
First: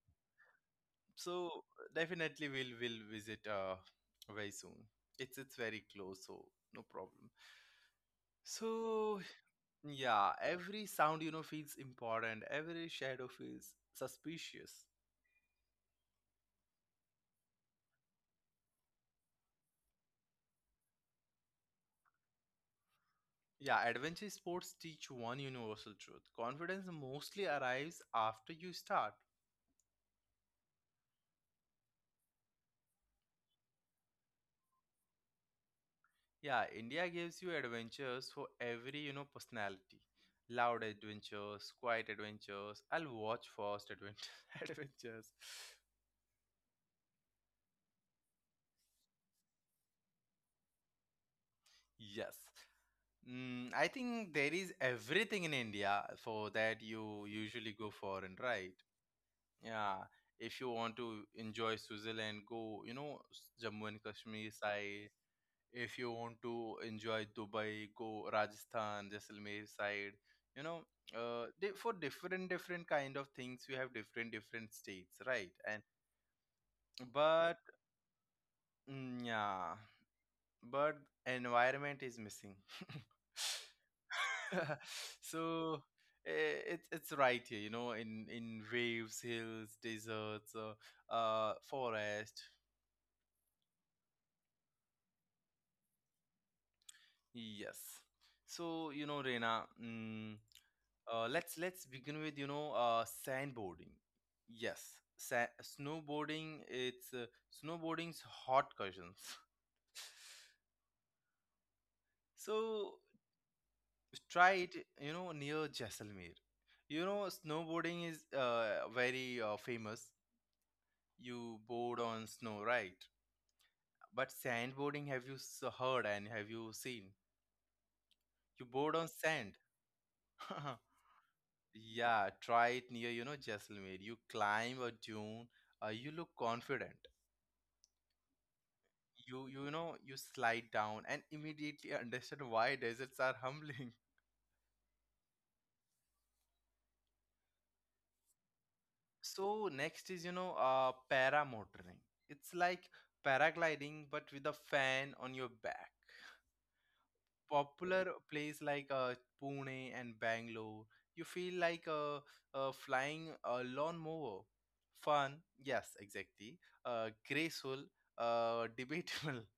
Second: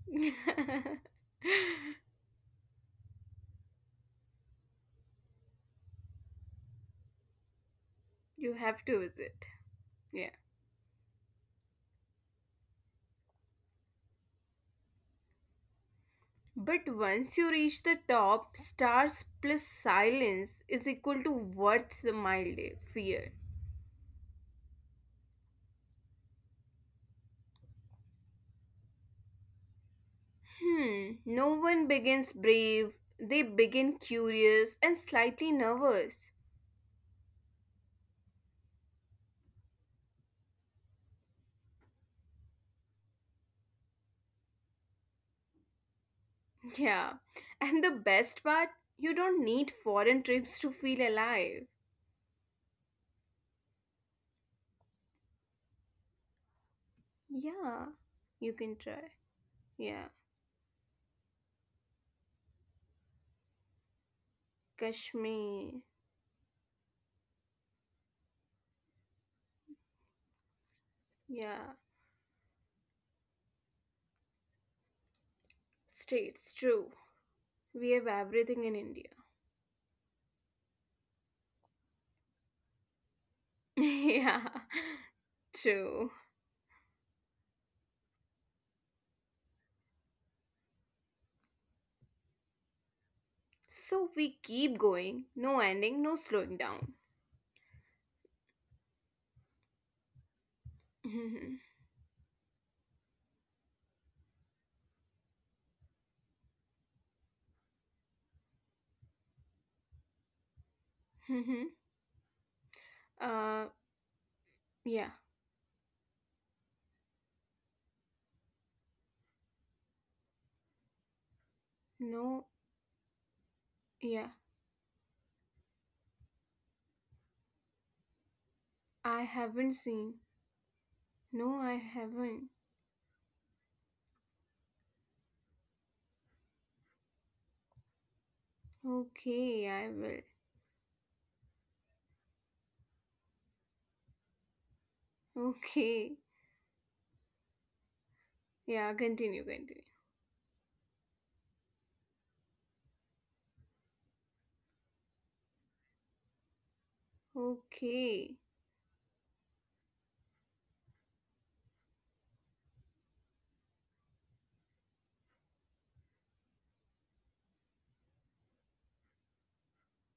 Speaker 2: [LAUGHS]
Speaker 1: So definitely we'll will visit uh very soon. It's it's very close, so no problem.
Speaker 2: You have to
Speaker 1: So
Speaker 2: visit. Yeah.
Speaker 1: yeah, every sound you know feels important. Every shadow feels suspicious.
Speaker 2: But once you reach the top, stars plus silence is equal to worth the mild fear.
Speaker 1: Yeah, adventure sports teach one universal truth. Confidence mostly arrives after you start.
Speaker 2: Hmm. No one begins brave. They begin curious and slightly nervous.
Speaker 1: Yeah, India gives you adventures for every you know personality. Loud adventures, quiet adventures. I'll watch first advent [LAUGHS] adventures.
Speaker 2: Yeah. And the best part, you don't need foreign trips to feel alive.
Speaker 1: Yes. Mm, I think there is everything in India for that you
Speaker 2: Yeah,
Speaker 1: usually go for
Speaker 2: you
Speaker 1: and
Speaker 2: can
Speaker 1: right.
Speaker 2: try. Yeah,
Speaker 1: Yeah, if you want to enjoy Switzerland, go you know s- Jammu and Kashmir side.
Speaker 2: Kashmir.
Speaker 1: If you want to enjoy Dubai, go Rajasthan, Jaisalmer side. You know,
Speaker 2: Yeah,
Speaker 1: uh, di- for different different kind of things, we have different different states, right? And
Speaker 2: states, true.
Speaker 1: yeah.
Speaker 2: We have
Speaker 1: But
Speaker 2: everything in India.
Speaker 1: mm, yeah. But environment is missing.
Speaker 2: [LAUGHS] Yeah,
Speaker 1: [LAUGHS]
Speaker 2: true.
Speaker 1: So eh, it's it's right here, you know, in in waves, hills, deserts, uh, uh forest.
Speaker 2: So we keep going, no ending, no slowing down.
Speaker 1: Yes. So you know, Reena mm,
Speaker 2: Mhm,
Speaker 1: uh, let's let's begin with you know uh sandboarding. Yes. Sa- snowboarding, it's uh, snowboarding's hot cushions. [LAUGHS]
Speaker 2: mhm.
Speaker 1: So
Speaker 2: uh, yeah,
Speaker 1: try it, you know, near Jaisalmer. You know, snowboarding is uh, very uh, famous. You
Speaker 2: no,
Speaker 1: board on snow, right?
Speaker 2: yeah,
Speaker 1: But sandboarding, have you s- heard and have you seen?
Speaker 2: I
Speaker 1: You board on
Speaker 2: haven't
Speaker 1: sand.
Speaker 2: seen.
Speaker 1: [LAUGHS]
Speaker 2: No, I haven't.
Speaker 1: Yeah, try it near, you know, Jaisalmer. You climb a dune. Uh, you look confident.
Speaker 2: Okay, I
Speaker 1: you
Speaker 2: will.
Speaker 1: you know you slide down and immediately [LAUGHS] understand why deserts are [LAUGHS] humbling.
Speaker 2: Okay, yeah, continue, continue.
Speaker 1: So next is, you know, uh, paramotoring. It's like paragliding but with a fan on your back. Okay.
Speaker 2: Okay.
Speaker 1: Popular place like uh, Pune and Bangalore. You feel like uh, uh, flying a lawnmower. Fun, yes, exactly. Uh, graceful, uh, debatable. [LAUGHS]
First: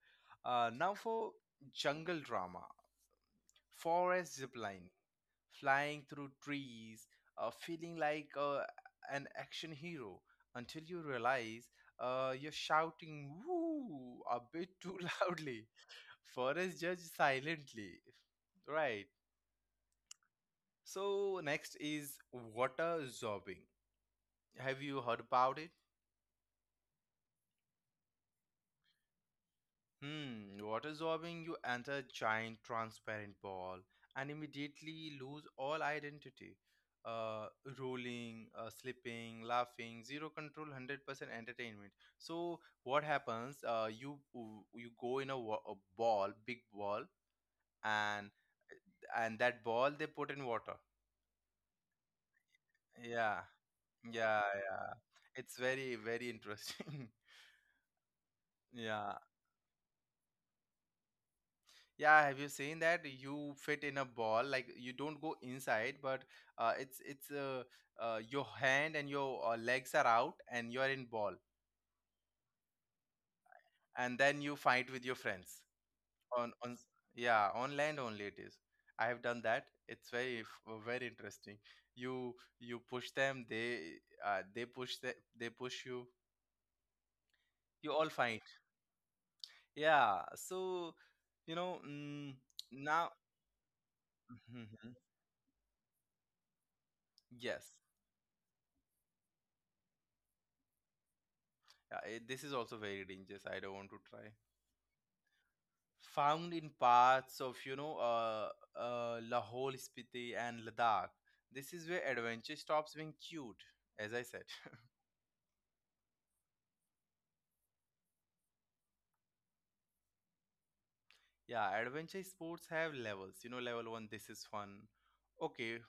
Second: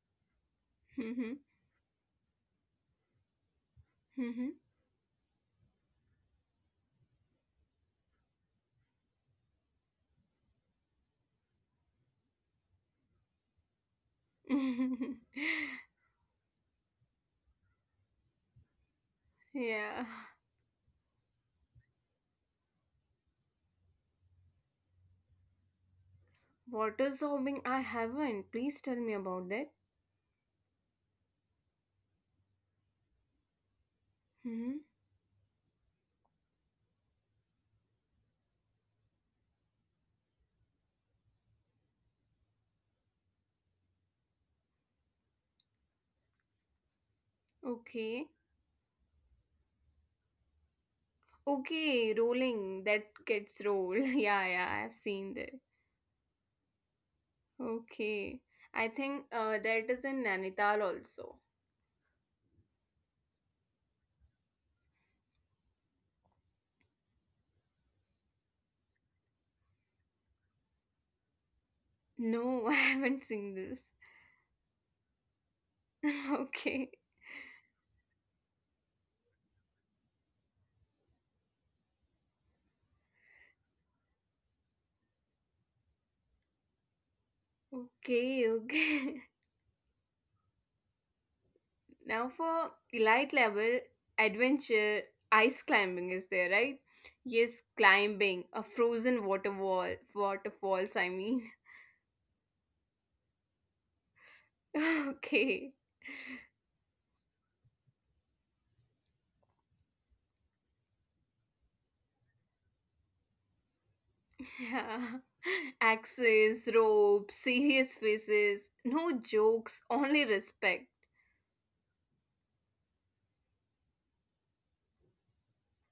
Speaker 1: Uh, now for
Speaker 2: Mhm,
Speaker 1: jungle drama, forest
Speaker 2: mhm.
Speaker 1: ziplining, flying through trees, uh, feeling like uh, an action hero until you realize uh, you're shouting woo a bit too [LAUGHS] loudly.
Speaker 2: [LAUGHS]
Speaker 1: Forest judge silently, right?
Speaker 2: Yeah.
Speaker 1: So next is water zorbing. Have you heard about it?
Speaker 2: Water sorbing, I haven't. Please tell me about that.
Speaker 1: Hmm, water sorbing, you enter a giant transparent ball and
Speaker 2: Hmm.
Speaker 1: immediately lose all identity. Uh, rolling, uh, slipping, laughing, zero control, one hundred percent entertainment. So what happens? Uh, you you go in a, wa- a ball, big ball,
Speaker 2: Okay.
Speaker 1: and and that ball they put in water.
Speaker 2: Okay, rolling. That
Speaker 1: Yeah,
Speaker 2: gets roll. [LAUGHS]
Speaker 1: yeah,
Speaker 2: Yeah, yeah, I've
Speaker 1: yeah.
Speaker 2: seen
Speaker 1: It's
Speaker 2: that.
Speaker 1: very very interesting.
Speaker 2: Okay.
Speaker 1: [LAUGHS]
Speaker 2: I
Speaker 1: Yeah.
Speaker 2: think uh, that is in Nainital also.
Speaker 1: Yeah, have you seen that? You fit in a ball, like you don't go inside, but uh, it's it's uh, uh, your hand and your uh, legs are out, and you are in ball,
Speaker 2: No, [LAUGHS] I haven't seen this.
Speaker 1: and then you fight with your friends
Speaker 2: [LAUGHS]
Speaker 1: on on s-
Speaker 2: Okay.
Speaker 1: yeah, on land only it is. I have done that. It's very f- uh, very interesting. You you push them, they uh, they push the, they push you. You all fight.
Speaker 2: Okay, okay.
Speaker 1: Yeah. So you know mm,
Speaker 2: [LAUGHS] Now
Speaker 1: now.
Speaker 2: for elite level
Speaker 1: [LAUGHS]
Speaker 2: adventure, ice climbing is there, right?
Speaker 1: Yes.
Speaker 2: Yes, climbing. A frozen water wall. Waterfalls, I mean.
Speaker 1: Yeah, eh, this is also very dangerous. I don't want to try.
Speaker 2: [LAUGHS] Okay.
Speaker 1: Found in parts of, you know, uh, uh, Lahore, Spiti, and Ladakh. This is where adventure stops being cute, as I said.
Speaker 2: Yeah. [LAUGHS] Axes, ropes, serious faces, no jokes, only respect.
Speaker 1: [LAUGHS] Yeah, adventure sports have levels. You know, level one, this is fun. Okay.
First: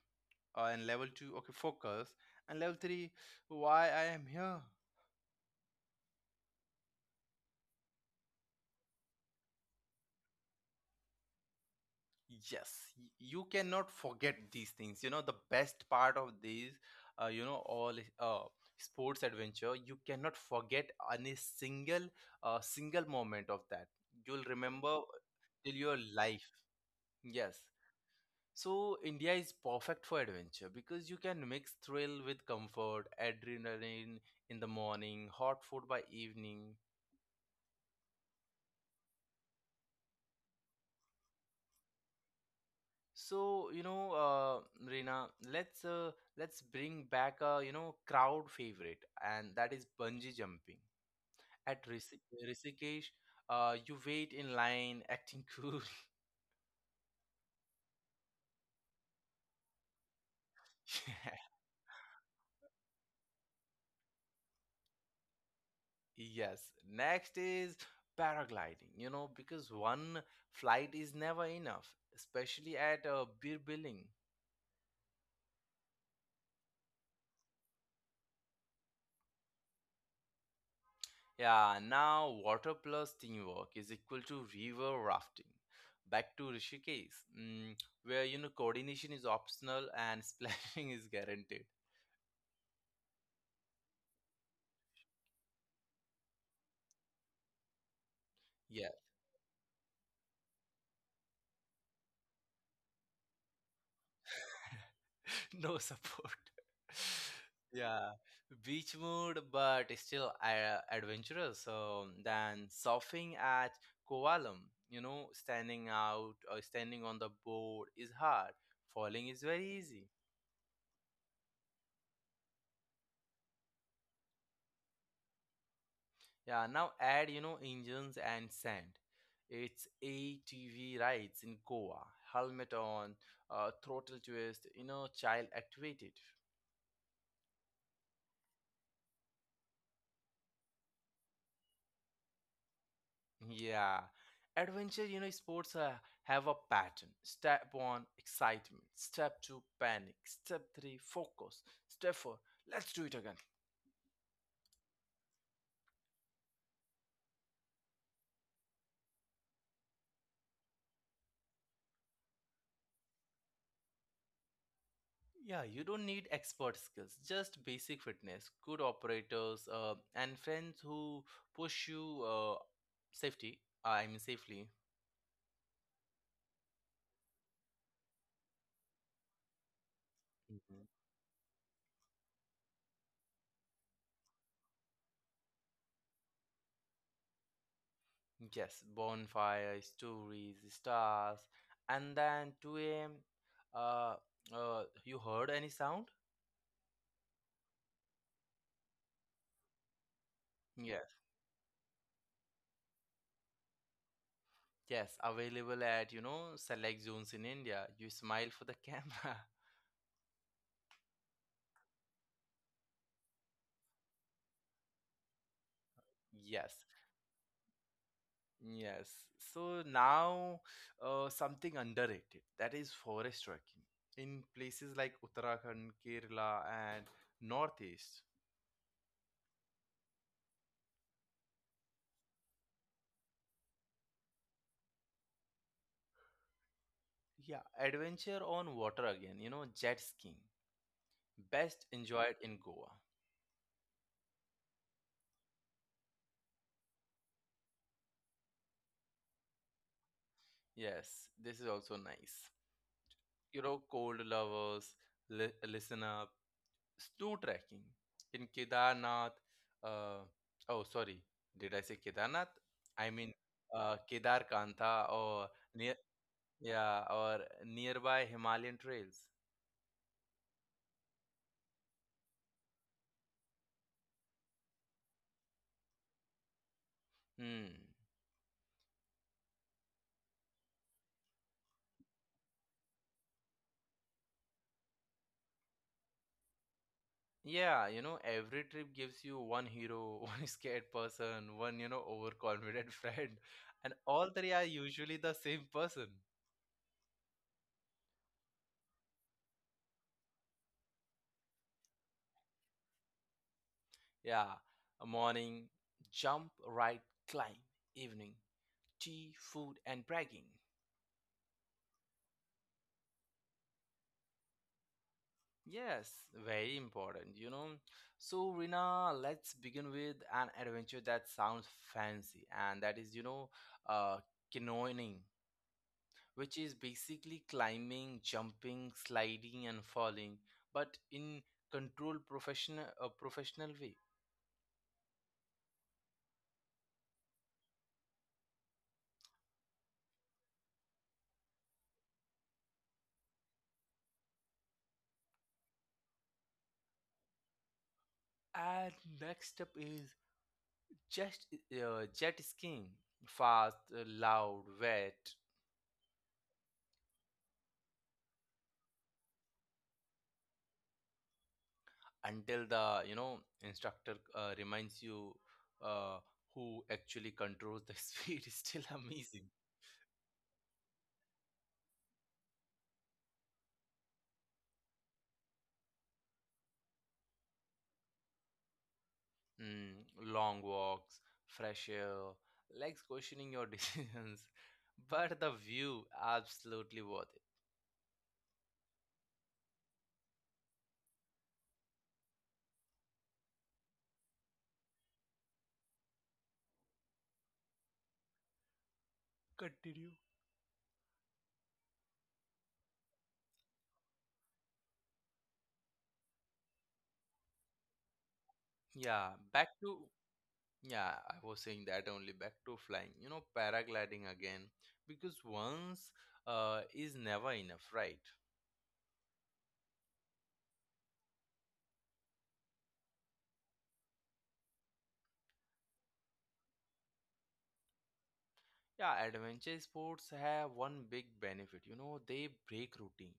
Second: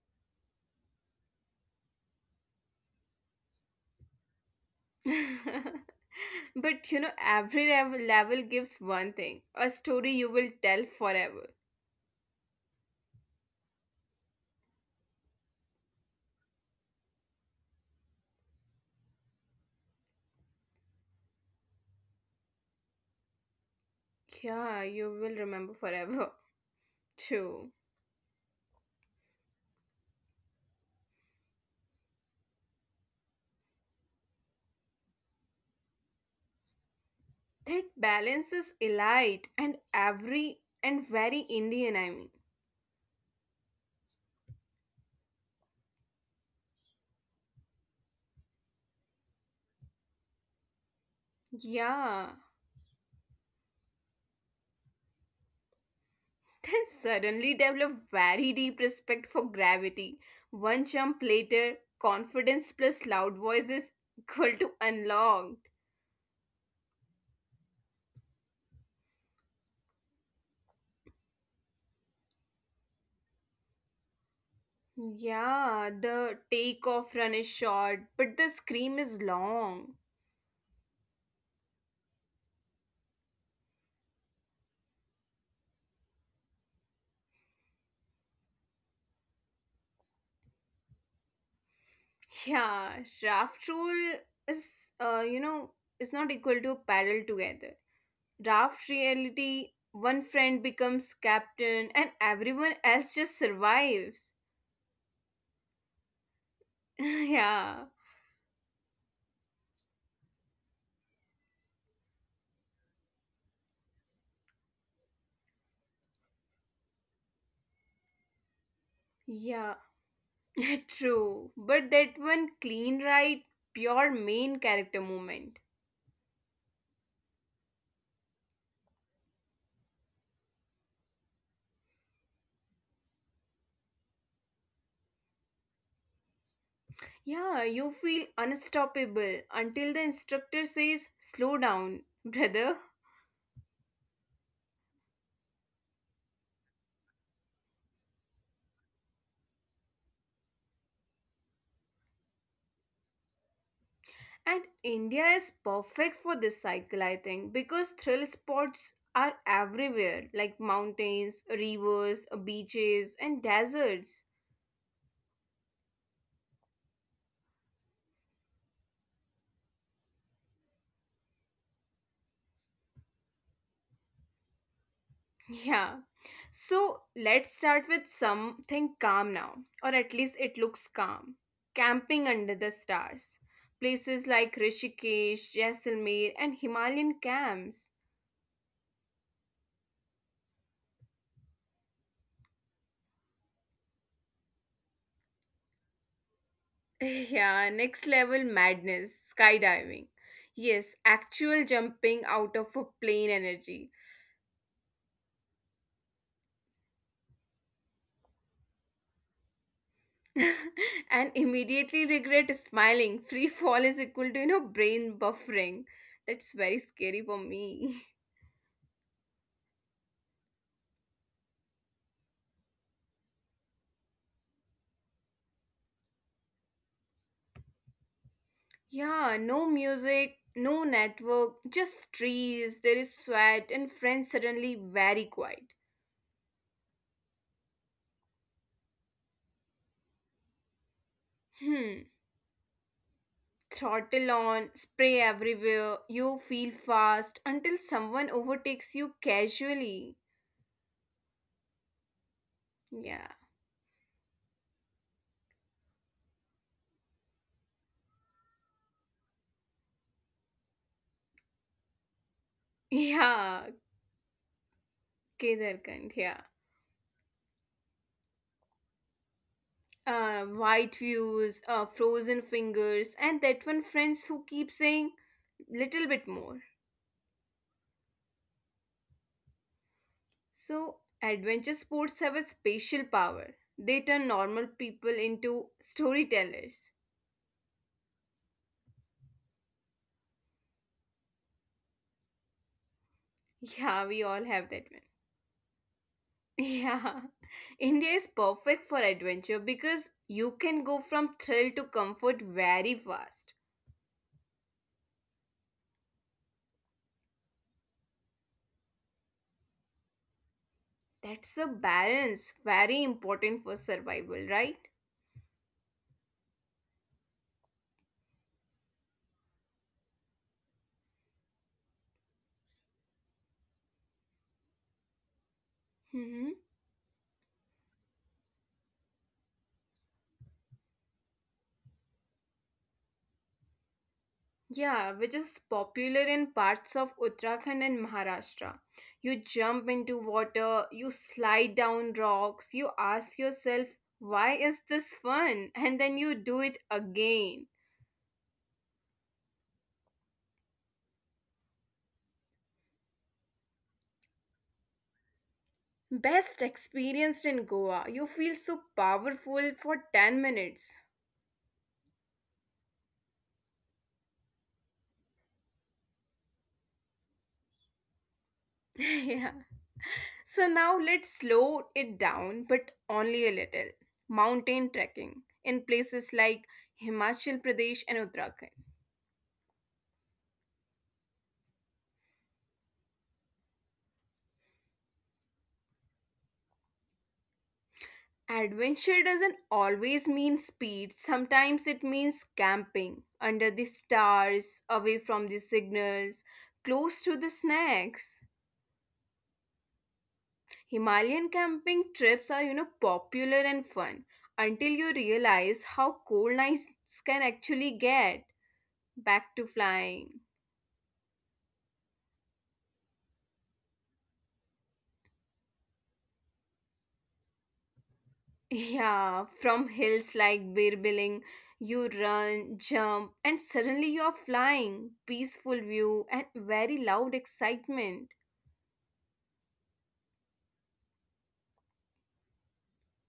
Speaker 1: Uh, and level two, okay, focus. And level three, why I am here.
Speaker 2: [LAUGHS] But you know, every level, level gives one thing, a story you will tell forever.
Speaker 1: Yes, y- you cannot forget these things. You know, the best part of these, uh, you know, all uh, sports adventure, you cannot forget any single, uh, single moment of that. You'll
Speaker 2: Yeah,
Speaker 1: remember
Speaker 2: you will remember
Speaker 1: till your
Speaker 2: forever.
Speaker 1: life.
Speaker 2: [LAUGHS]
Speaker 1: Yes.
Speaker 2: True.
Speaker 1: So India is perfect for adventure because you can mix thrill with comfort, adrenaline in the morning, hot food by evening.
Speaker 2: That balance is elite and every and very Indian, I mean.
Speaker 1: So, you know, uh, Reena, let's uh, let's bring back a, you know, crowd favorite, and that is bungee jumping. At Rishik-
Speaker 2: Yeah,
Speaker 1: Rishikesh, uh, you wait in line, acting cool. [LAUGHS]
Speaker 2: then suddenly develop very deep respect for gravity. One
Speaker 1: Yeah.
Speaker 2: jump later, confidence plus loud voice is equal to unlocked.
Speaker 1: Yes. Next is paragliding, you know, because one flight is never enough, especially at uh, beer billing.
Speaker 2: Yeah, the takeoff run is short, but the scream is long.
Speaker 1: Yeah, now water plus teamwork is equal to river rafting. Back to Rishikesh, mm, where you know coordination is optional and [LAUGHS] splashing is guaranteed.
Speaker 2: Yeah, raft rule is, uh, you know, is not equal to paddle together.
Speaker 1: Yeah,
Speaker 2: Raft reality, one friend becomes captain and everyone else just survives.
Speaker 1: [LAUGHS] no support. [LAUGHS]
Speaker 2: [LAUGHS]
Speaker 1: Yeah,
Speaker 2: Yeah.
Speaker 1: beach mood, but still uh, adventurous. Um, then surfing at Kovalam, you know, standing out or standing on the board is hard. Falling is very
Speaker 2: Yeah,
Speaker 1: easy.
Speaker 2: [LAUGHS] true, but that one clean ride, pure main character moment.
Speaker 1: Yeah, now add, you know, engines and sand. It's A T V rides in Goa, helmet on, uh, throttle twist, you know, child activated.
Speaker 2: Yeah, you feel unstoppable until the instructor says, slow down, [LAUGHS] brother.
Speaker 1: Yeah, adventure, you know, sports uh, have a pattern. Step one, excitement. Step two, panic. Step three, focus. Step four, let's do it again.
Speaker 2: And India is perfect for this cycle, I think, because thrill spots are everywhere like mountains, rivers, beaches, and deserts.
Speaker 1: Yeah, you don't need expert skills, just basic fitness, good operators, uh, and friends who push you uh, safety, I mean safely.
Speaker 2: [LAUGHS] Yeah, so let's start with something calm now, or at least
Speaker 1: Mhm.
Speaker 2: it looks calm. Camping under the stars. Places like Rishikesh, Jaisalmer, and Himalayan camps. [LAUGHS]
Speaker 1: Yes, bonfire, stories, stars, and then two a m. Uh, uh, you heard any sound?
Speaker 2: Yeah, next level madness, skydiving. Yes,
Speaker 1: Yes,
Speaker 2: actual jumping out of a plane energy.
Speaker 1: yes, available at you know select zones in India. You smile for the camera. [LAUGHS]
Speaker 2: [LAUGHS] And immediately regret smiling. Free fall is equal to, you know, brain buffering.
Speaker 1: Yes,
Speaker 2: That's very scary for me. [LAUGHS]
Speaker 1: yes. So now, uh, something underrated, that is forest trekking in places like Uttarakhand, Kerala, and Northeast.
Speaker 2: Yeah, no music, no network, just trees. There is sweat, and friends suddenly very quiet.
Speaker 1: Yeah, adventure on water again, you know, jet skiing, best
Speaker 2: Hmm.
Speaker 1: enjoyed in Goa.
Speaker 2: Throttle on, spray everywhere. You feel fast until someone overtakes you casually.
Speaker 1: Yes, this is also nice.
Speaker 2: Yeah. [LAUGHS]
Speaker 1: You know, cold lovers, li- listen up, snow trekking in Kedarnath. Uh, oh, sorry, did I say Kedarnath? I mean,
Speaker 2: Yeah.
Speaker 1: uh, Kedar Kantha or near,
Speaker 2: Kedarkand, yeah.
Speaker 1: yeah, or nearby Himalayan trails.
Speaker 2: Uh, white views, uh, frozen fingers, and that one friends who keep saying, little bit more.
Speaker 1: Hmm.
Speaker 2: So, adventure sports have a special power. They turn normal people into storytellers.
Speaker 1: Yeah, you know, every trip gives you one hero, [LAUGHS] one scared person, one, you know, overconfident [LAUGHS] friend, and
Speaker 2: [LAUGHS]
Speaker 1: all three
Speaker 2: Yeah,
Speaker 1: are
Speaker 2: we all
Speaker 1: usually
Speaker 2: have that
Speaker 1: the
Speaker 2: one.
Speaker 1: same person.
Speaker 2: [LAUGHS] Yeah. India is perfect for adventure because you can go from thrill to comfort very fast.
Speaker 1: Yeah, morning jump, right climb, evening tea, food, and bragging.
Speaker 2: That's a balance, very important for survival, right?
Speaker 1: Yes, very important, you know. So, Rina, let's begin with an adventure that sounds fancy, and that is, you know, uh, canoeing, which is
Speaker 2: Hmm.
Speaker 1: basically climbing, jumping, sliding, and falling, but in controlled professional, a professional way.
Speaker 2: Yeah, which is popular in parts of Uttarakhand and Maharashtra. You jump into water, you slide down rocks, you ask yourself, why is this fun? [LAUGHS] And then you do it again.
Speaker 1: And next up is just uh, jet skiing, fast, uh, loud, wet,
Speaker 2: Best experienced in Goa. You feel so powerful for ten minutes.
Speaker 1: until the you know instructor uh, reminds you uh, who actually controls the [LAUGHS] speed. Is still
Speaker 2: [LAUGHS]
Speaker 1: amazing.
Speaker 2: Yeah. So now let's slow it down, but only a little. Mountain trekking in places like Himachal Pradesh and Uttarakhand.
Speaker 1: Mm, long walks, fresh air, legs questioning your [LAUGHS] decisions, but the view absolutely worth it.
Speaker 2: Adventure doesn't always mean speed. Sometimes it means camping under the stars, away from the signals, close to the snacks.
Speaker 1: Continue.
Speaker 2: Himalayan camping trips are, you know, popular and fun until you realize how cold nights can actually get.
Speaker 1: Yeah, back
Speaker 2: Back to
Speaker 1: to.
Speaker 2: flying. [LAUGHS]
Speaker 1: Yeah, I was saying that only back to flying, you know, paragliding again, because once uh, is never enough, right?
Speaker 2: Yeah, from hills like Birbiling, you run, jump, and suddenly you're flying. Peaceful view and very loud excitement.
Speaker 1: Yeah, adventure sports have one big benefit, you know, they break routine.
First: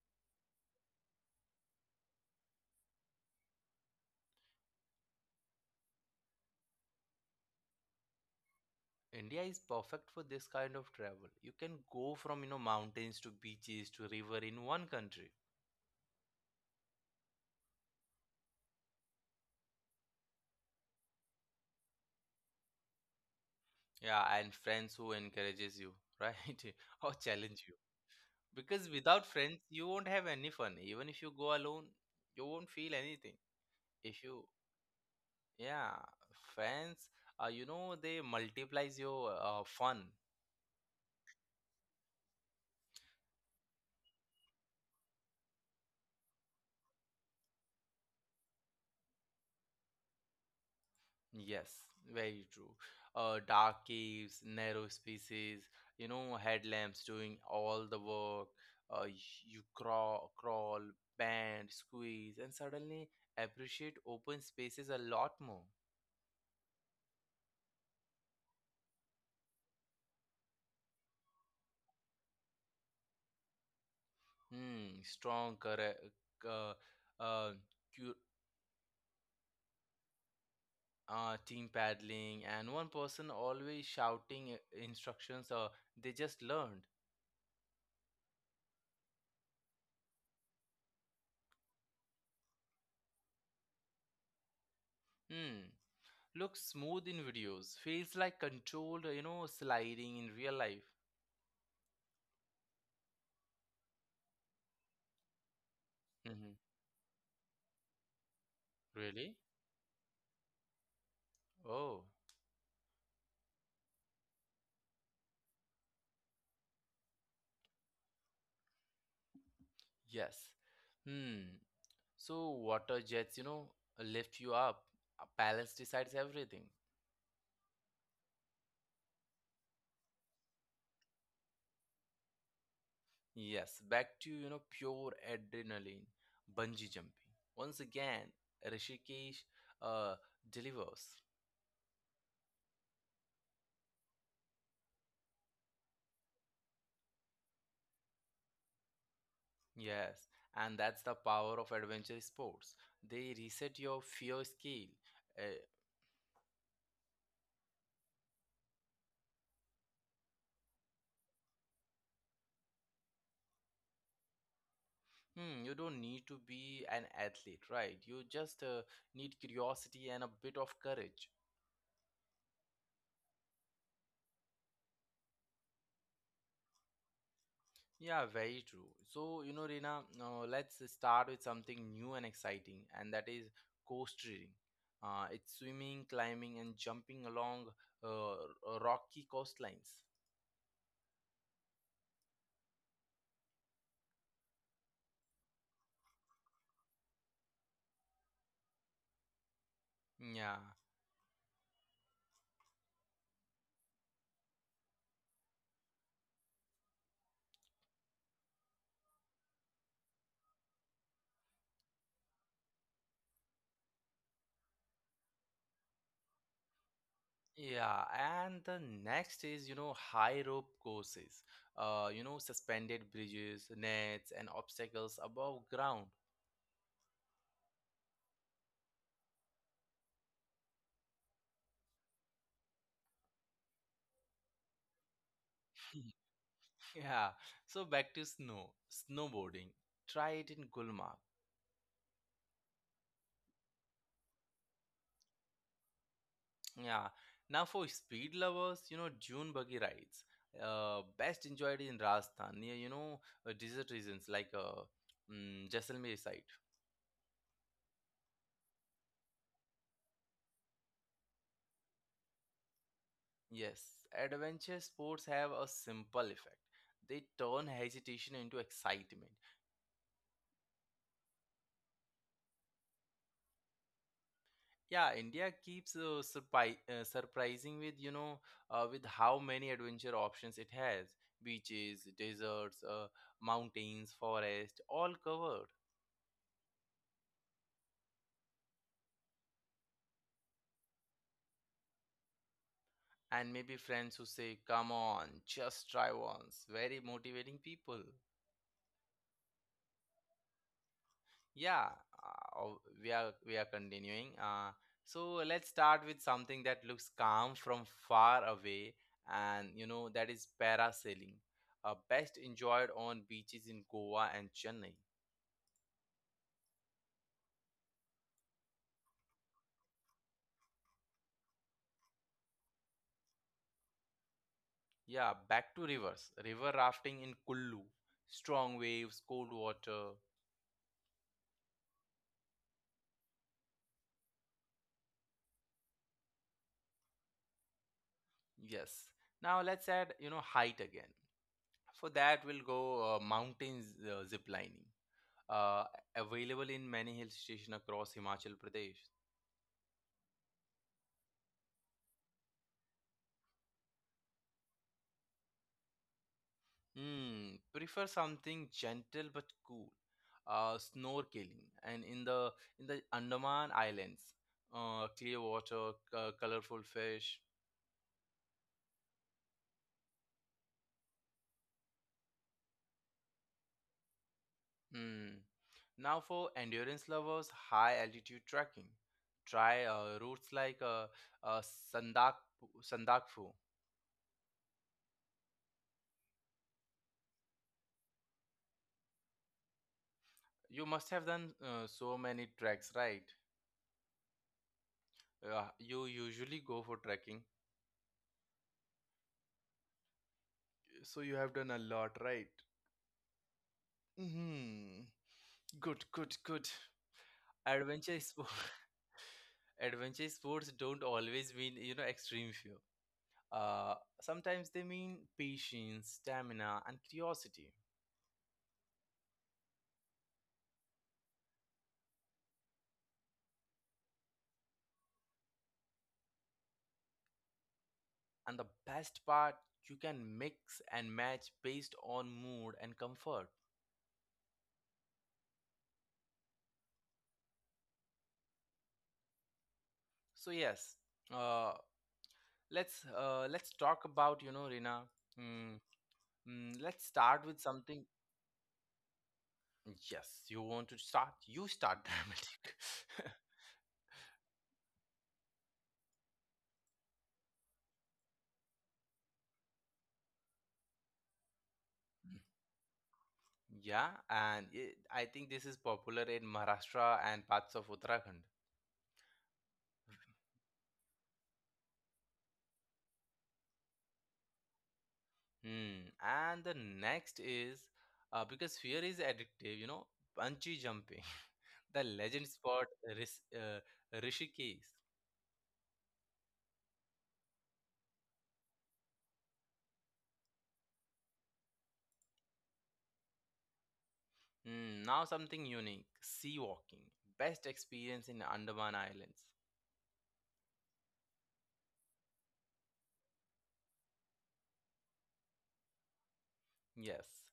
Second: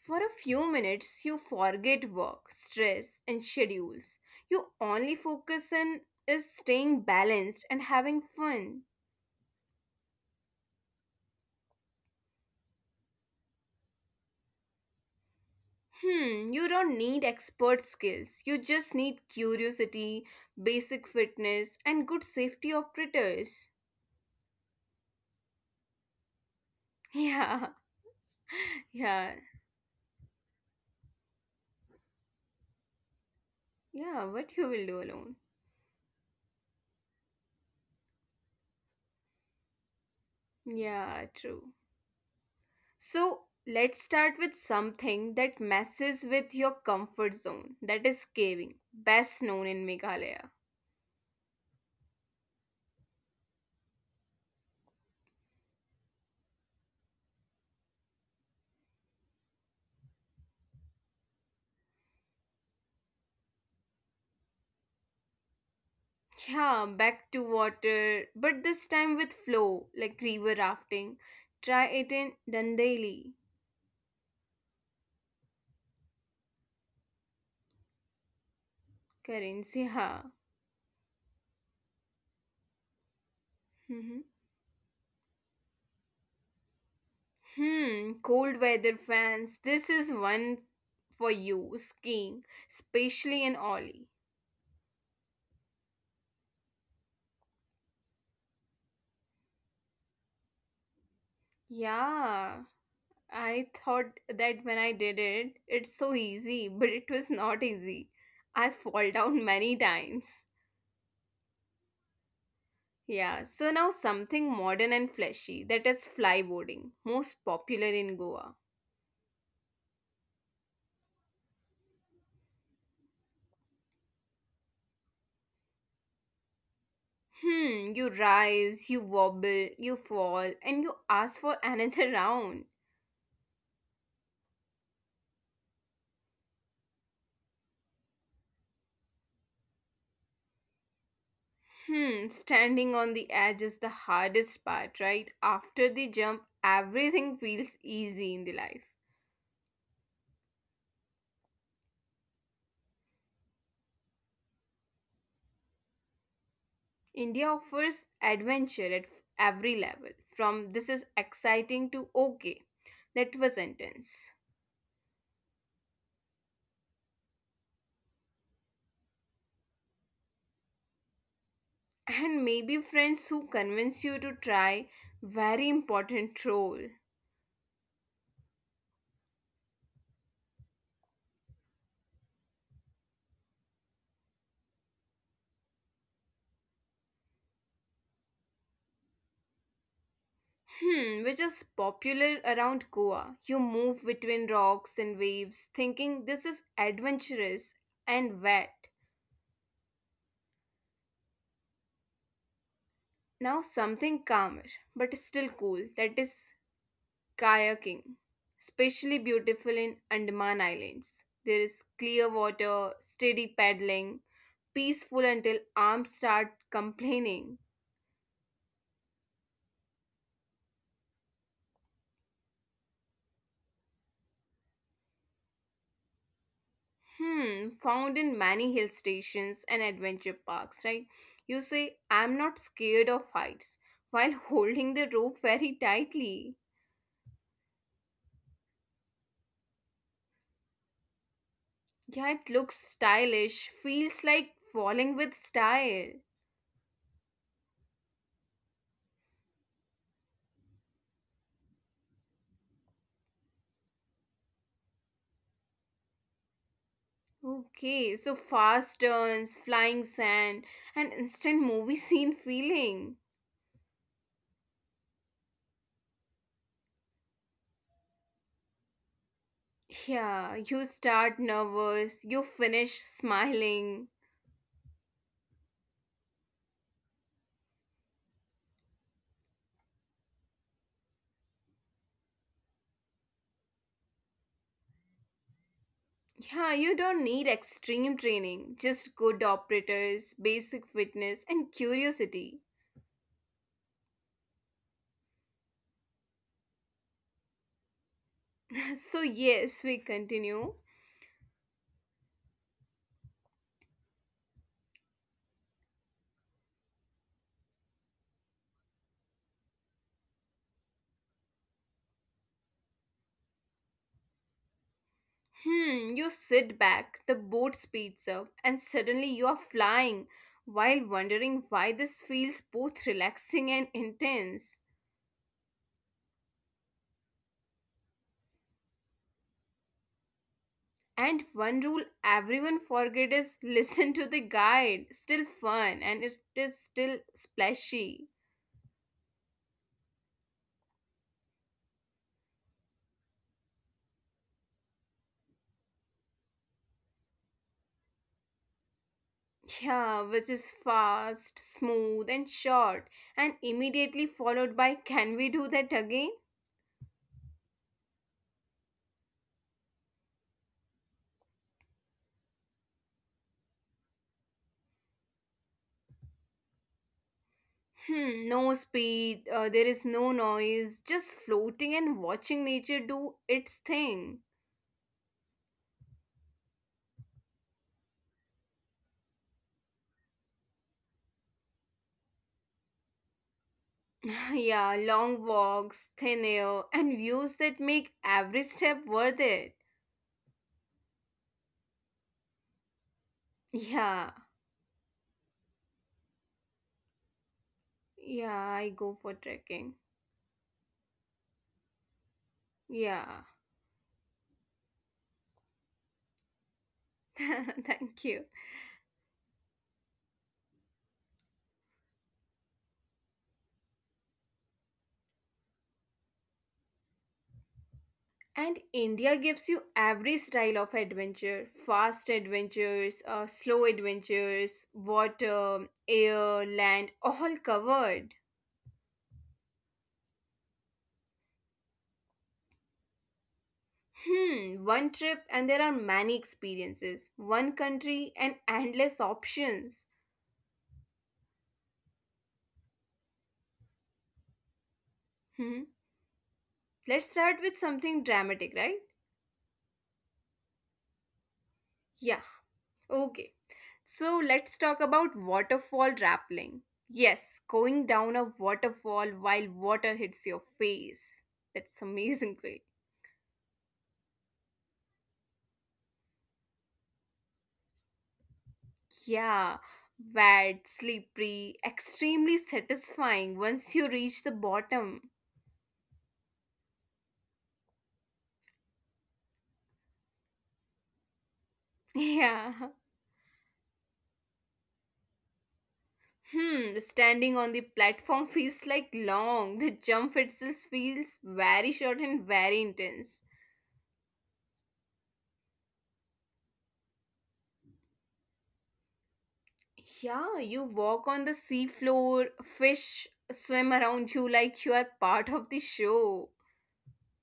Speaker 2: For a few minutes, you forget work, stress, and schedules. You only focus on is staying balanced and having fun.
Speaker 1: India is perfect for this kind of travel. You can go from, you know, mountains to beaches to river in one country.
Speaker 2: Hmm, you don't need expert skills. You just need curiosity, basic fitness, and good safety operators. [LAUGHS]
Speaker 1: Yeah, and friends who encourages you, right? [LAUGHS] Or challenge you.
Speaker 2: Yeah,
Speaker 1: Because without
Speaker 2: yeah,
Speaker 1: friends, you won't have any fun. Even if you go alone, you won't feel anything if
Speaker 2: yeah,
Speaker 1: you.
Speaker 2: what you will do alone.
Speaker 1: Yeah, fans, uh, you know, they multiplies your uh, fun.
Speaker 2: Yeah, true. So let's start with something that messes with your comfort zone, that is caving, best known in Meghalaya.
Speaker 1: Yes, very true. Uh, dark caves, narrow spaces, you know, headlamps doing all the work. Uh, y- you crawl, crawl, bend, squeeze, and suddenly appreciate open spaces a lot more.
Speaker 2: Yeah, back to water, but this time with flow, like river rafting. Try it in Dandeli,
Speaker 1: Hmm, strong, correct, uh, uh, cu-
Speaker 2: currency. Ha.
Speaker 1: uh, team paddling, and one person always shouting
Speaker 2: Mhm.
Speaker 1: uh, instructions. Uh, they just learned.
Speaker 2: Hmm, cold weather fans, this is one for you, skiing, especially in Ollie.
Speaker 1: Hmm. Looks smooth in videos. Feels like controlled, you know, sliding in real life.
Speaker 2: Yeah, I thought that when I did it, it's so
Speaker 1: Hmm.
Speaker 2: easy, [LAUGHS] but it was not easy. I fall
Speaker 1: Really?
Speaker 2: down many times.
Speaker 1: Oh,
Speaker 2: Yeah, so now something modern and fleshy, that is flyboarding, most popular in Goa.
Speaker 1: yes. Hmm. So water jets, you know, lift you up. A balance decides everything.
Speaker 2: Hmm, you rise, you wobble, you fall, and you ask for another [LAUGHS] round.
Speaker 1: Yes, back to, you know, pure adrenaline. Bungee jumping. Once again, Rishikesh uh, delivers.
Speaker 2: Hmm, standing on the edge is the hardest part, right? After the jump, everything feels easy in the life.
Speaker 1: Yes, and that's the power of adventure sports. They reset your fear scale. Uh,
Speaker 2: India offers adventure at f- every level, from this is exciting to okay, that was intense.
Speaker 1: hmm, you don't need to be an athlete, right? You just uh, need curiosity and a bit of courage.
Speaker 2: And maybe friends who convince you to try, very important role.
Speaker 1: Yeah, very true. So, you know, Reena, uh, let's start with something new and exciting, and that is coast reading. Uh, it's swimming, climbing, and jumping along uh, r- rocky coastlines.
Speaker 2: Hmm, which is popular around Goa. You move between rocks and waves thinking this is adventurous and wet.
Speaker 1: Yeah,
Speaker 2: Now something calmer but still cool, that is kayaking, especially beautiful in Andaman Islands. There is clear water, steady paddling, peaceful until arms start complaining.
Speaker 1: yeah. And the next is, you know, high rope courses. Uh, you know, suspended bridges, nets, and obstacles above ground.
Speaker 2: Hmm, found in many hill stations and adventure parks, right? You say, I'm not scared of heights, while [LAUGHS] holding the rope very tightly.
Speaker 1: Yeah, so back to snow, snowboarding. Try it in Gulmarg.
Speaker 2: Yeah, it looks stylish, feels like falling with style.
Speaker 1: Yeah, now for speed lovers, you know, dune buggy rides. Uh, best enjoyed in Rajasthan near, you know, uh, desert regions like uh, mm, Jaisalmer side.
Speaker 2: Okay, so fast turns, flying sand, and instant movie [LAUGHS] scene feeling.
Speaker 1: Yes, adventure sports have a simple effect. They turn hesitation into excitement.
Speaker 2: Yeah, you start nervous, you finish smiling.
Speaker 1: Yeah, India keeps uh, surpri- uh, surprising with you know uh, with how many adventure options it has. Beaches, deserts, uh, mountains, forest, all covered.
Speaker 2: Yeah, you don't need extreme training, just good operators, basic fitness, and curiosity.
Speaker 1: And maybe friends who say, "Come on, just try once." Very motivating people.
Speaker 2: [LAUGHS] So, yes, we continue.
Speaker 1: Yeah, uh, oh, we are we are continuing. Uh, so let's start with something that looks calm from far away, and you know that is parasailing, uh, best enjoyed on beaches in Goa and Chennai.
Speaker 2: Hmm, you sit back, the boat speeds up, and suddenly you are flying while wondering why this feels both relaxing and intense.
Speaker 1: Yeah, back to rivers. River rafting in Kullu. Strong waves, cold water.
Speaker 2: And one rule everyone forget is [LAUGHS] listen to the guide. Still fun and it is still splashy.
Speaker 1: Yes. Now let's add, you know, height again. For that, we'll go uh, mountains uh, zip lining. Uh, available in many hill stations across Himachal Pradesh.
Speaker 2: Yeah, which is fast, smooth, and short, and immediately followed by, can we do that again?
Speaker 1: Hmm. Prefer something gentle but cool. Uh, snorkeling and in the in the Andaman Islands, uh, clear water, c- colorful fish.
Speaker 2: Hmm, no speed, uh, there is no noise, just floating and watching nature do its thing.
Speaker 1: Mm. Now, for endurance lovers, high altitude trekking. Try uh, routes like uh, uh, Sandak, Sandakfu.
Speaker 2: [LAUGHS] Yeah, long walks, thin air, and views that make every step worth it.
Speaker 1: You must have done uh, so many treks, right?
Speaker 2: Yeah,
Speaker 1: Uh, you usually go for trekking,
Speaker 2: yeah, I go for trekking.
Speaker 1: so you have done a lot, right?
Speaker 2: Yeah,
Speaker 1: Hmm. Good, good, good.
Speaker 2: [LAUGHS]
Speaker 1: Adventure
Speaker 2: thank you.
Speaker 1: sport. [LAUGHS] Adventure sports don't always mean, you know, extreme fear. Uh, sometimes they mean patience, stamina, and curiosity.
Speaker 2: And India gives you every style of adventure, fast adventures, uh, slow adventures, water, air, land, all covered.
Speaker 1: And the best part, you can mix and match based on mood and comfort.
Speaker 2: Hmm, one trip and there are many experiences, one country and endless options.
Speaker 1: So yes, uh, let's uh, let's talk about you know Rina. Mm,
Speaker 2: Hmm,
Speaker 1: mm, let's start with
Speaker 2: let's start
Speaker 1: something.
Speaker 2: with something dramatic, right?
Speaker 1: Yes, you want to start. You start [LAUGHS]
Speaker 2: Yeah,
Speaker 1: dramatic.
Speaker 2: okay. So let's talk about waterfall rappelling. Yes, going down a waterfall while water hits your face. That's amazing, [LAUGHS] way.
Speaker 1: Yeah, and it, I think this is popular in Maharashtra and parts of Uttarakhand.
Speaker 2: Yeah, wet, slippery, extremely satisfying once you reach the bottom. [LAUGHS]
Speaker 1: Hmm. And the next is uh, because fear is addictive, you know, bungee jumping, [LAUGHS] the legend spot
Speaker 2: Yeah.
Speaker 1: Ris- uh, Rishikesh.
Speaker 2: Hmm, standing on the platform feels like long. The jump itself feels very short and very intense.
Speaker 1: Hmm. Now something unique, sea walking, best experience in Andaman Islands.
Speaker 2: Yeah, you walk on the sea floor, fish swim around you like you are part of the show.
Speaker 1: Yes.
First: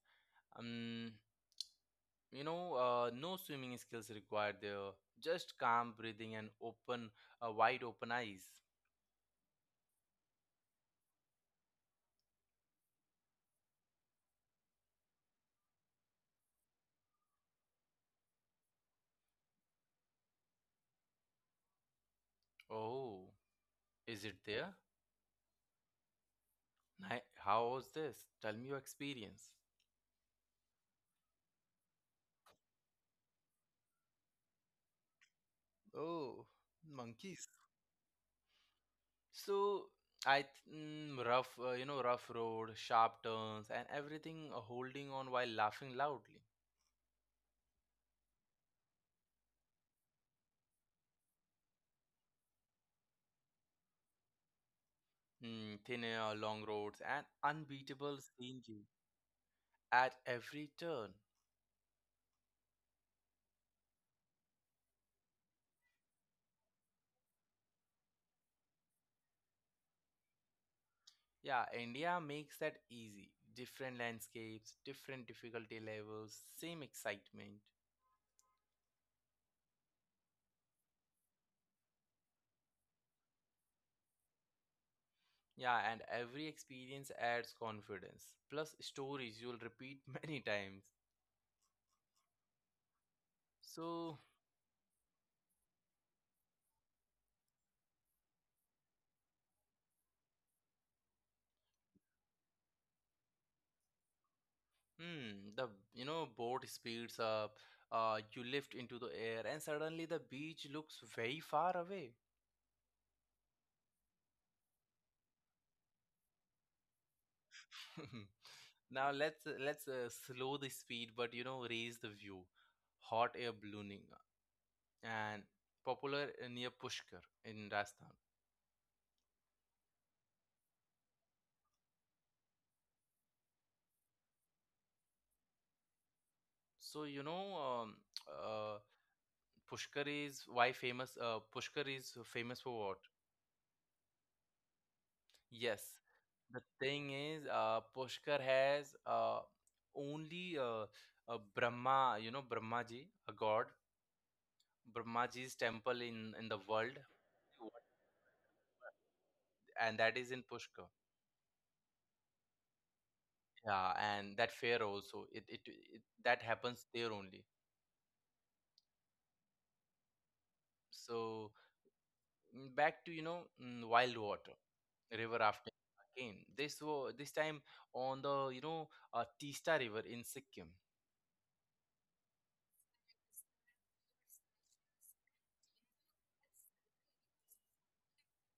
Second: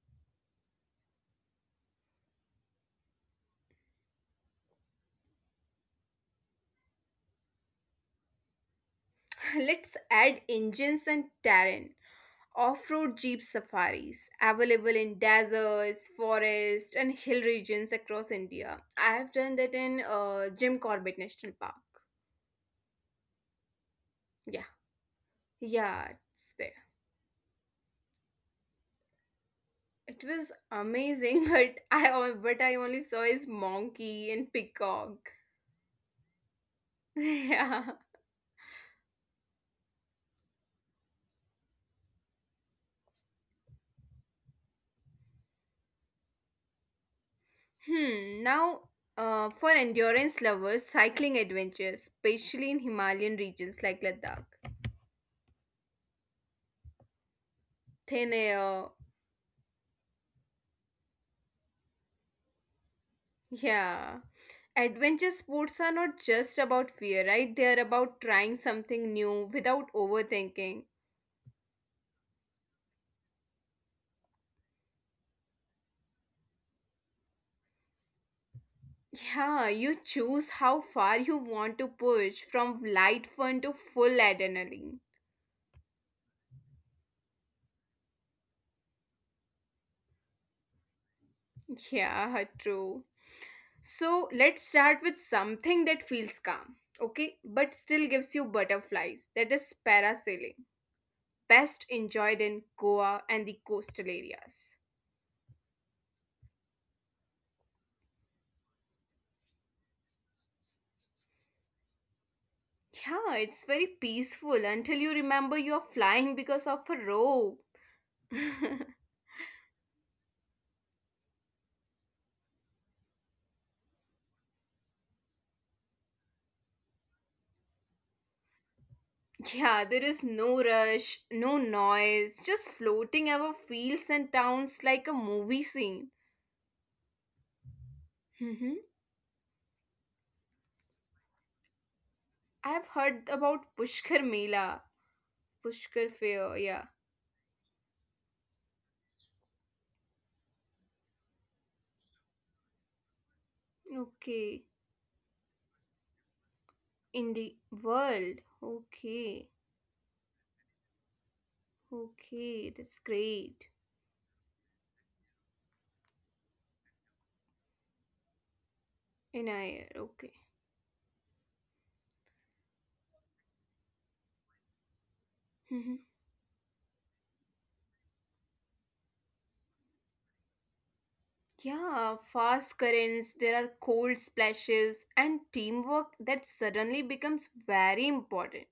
Speaker 1: Um, you know, uh, no swimming skills required there, just calm breathing and open, uh, wide open eyes.
Speaker 2: Let's add engines and terrain. Off-road jeep safaris available in deserts, forests, and hill regions across India. I have done that in uh, Jim Corbett National Park.
Speaker 1: Oh, is it there?
Speaker 2: Yeah, yeah, it's there.
Speaker 1: Ni- How was this? Tell me your experience.
Speaker 2: It was amazing, [LAUGHS] but I on- but I only saw his monkey and peacock.
Speaker 1: Oh, monkeys.
Speaker 2: [LAUGHS] Yeah.
Speaker 1: So I th- mm, rough, uh, you know, rough road, sharp turns, and everything uh, holding on while laughing loudly.
Speaker 2: Hmm. Now, uh, for endurance lovers, cycling adventures, especially in Himalayan regions like Ladakh.
Speaker 1: Mm, thin air, long roads, and unbeatable
Speaker 2: Thin air.
Speaker 1: scenery at every turn.
Speaker 2: Yeah. Adventure sports are not just about fear, right? They are about trying something new without overthinking.
Speaker 1: Yeah, India makes that easy. Different landscapes, different difficulty levels, same excitement.
Speaker 2: Yeah, you choose how far you want to push, from light fun to full adrenaline.
Speaker 1: Yeah, and every experience adds confidence. Plus, stories you'll repeat [LAUGHS] many times.
Speaker 2: Yeah, true.
Speaker 1: So,
Speaker 2: So let's start with something that feels calm, okay, but still gives you butterflies. That is parasailing, best enjoyed in Goa and the coastal areas.
Speaker 1: hmm, the you know boat speeds up, uh, you lift into the air, and suddenly the beach looks very far away.
Speaker 2: Yeah, it's very peaceful until you remember you're flying because of a rope.
Speaker 1: [LAUGHS] Now
Speaker 2: [LAUGHS]
Speaker 1: let's let's uh, slow the speed, but you know raise the view. Hot air ballooning and popular near Pushkar in Rajasthan.
Speaker 2: Yeah, there is no rush, no noise, just floating over fields and towns like a movie scene.
Speaker 1: So you know um, uh,
Speaker 2: Hmm.
Speaker 1: Pushkar is why famous. Uh, Pushkar is famous for what?
Speaker 2: I've heard about Pushkar Mela,
Speaker 1: Yes.
Speaker 2: Pushkar
Speaker 1: The
Speaker 2: Fair, yeah.
Speaker 1: thing is, uh, Pushkar has uh, only uh, a Brahma, you know, Brahmaji, a god,
Speaker 2: Okay.
Speaker 1: Brahmaji's temple in, in the world,
Speaker 2: In the world. Okay.
Speaker 1: and that is in Pushkar.
Speaker 2: Okay, that's great.
Speaker 1: Yeah, and that fair also, it, it, it that happens there only.
Speaker 2: In air, okay.
Speaker 1: So mm, back to, you know, mm, wild water, river after
Speaker 2: [LAUGHS]
Speaker 1: again. This was this time on the, you know, uh, Teesta River in Sikkim.
Speaker 2: Yeah, fast currents, there are cold splashes, and teamwork that suddenly becomes very important.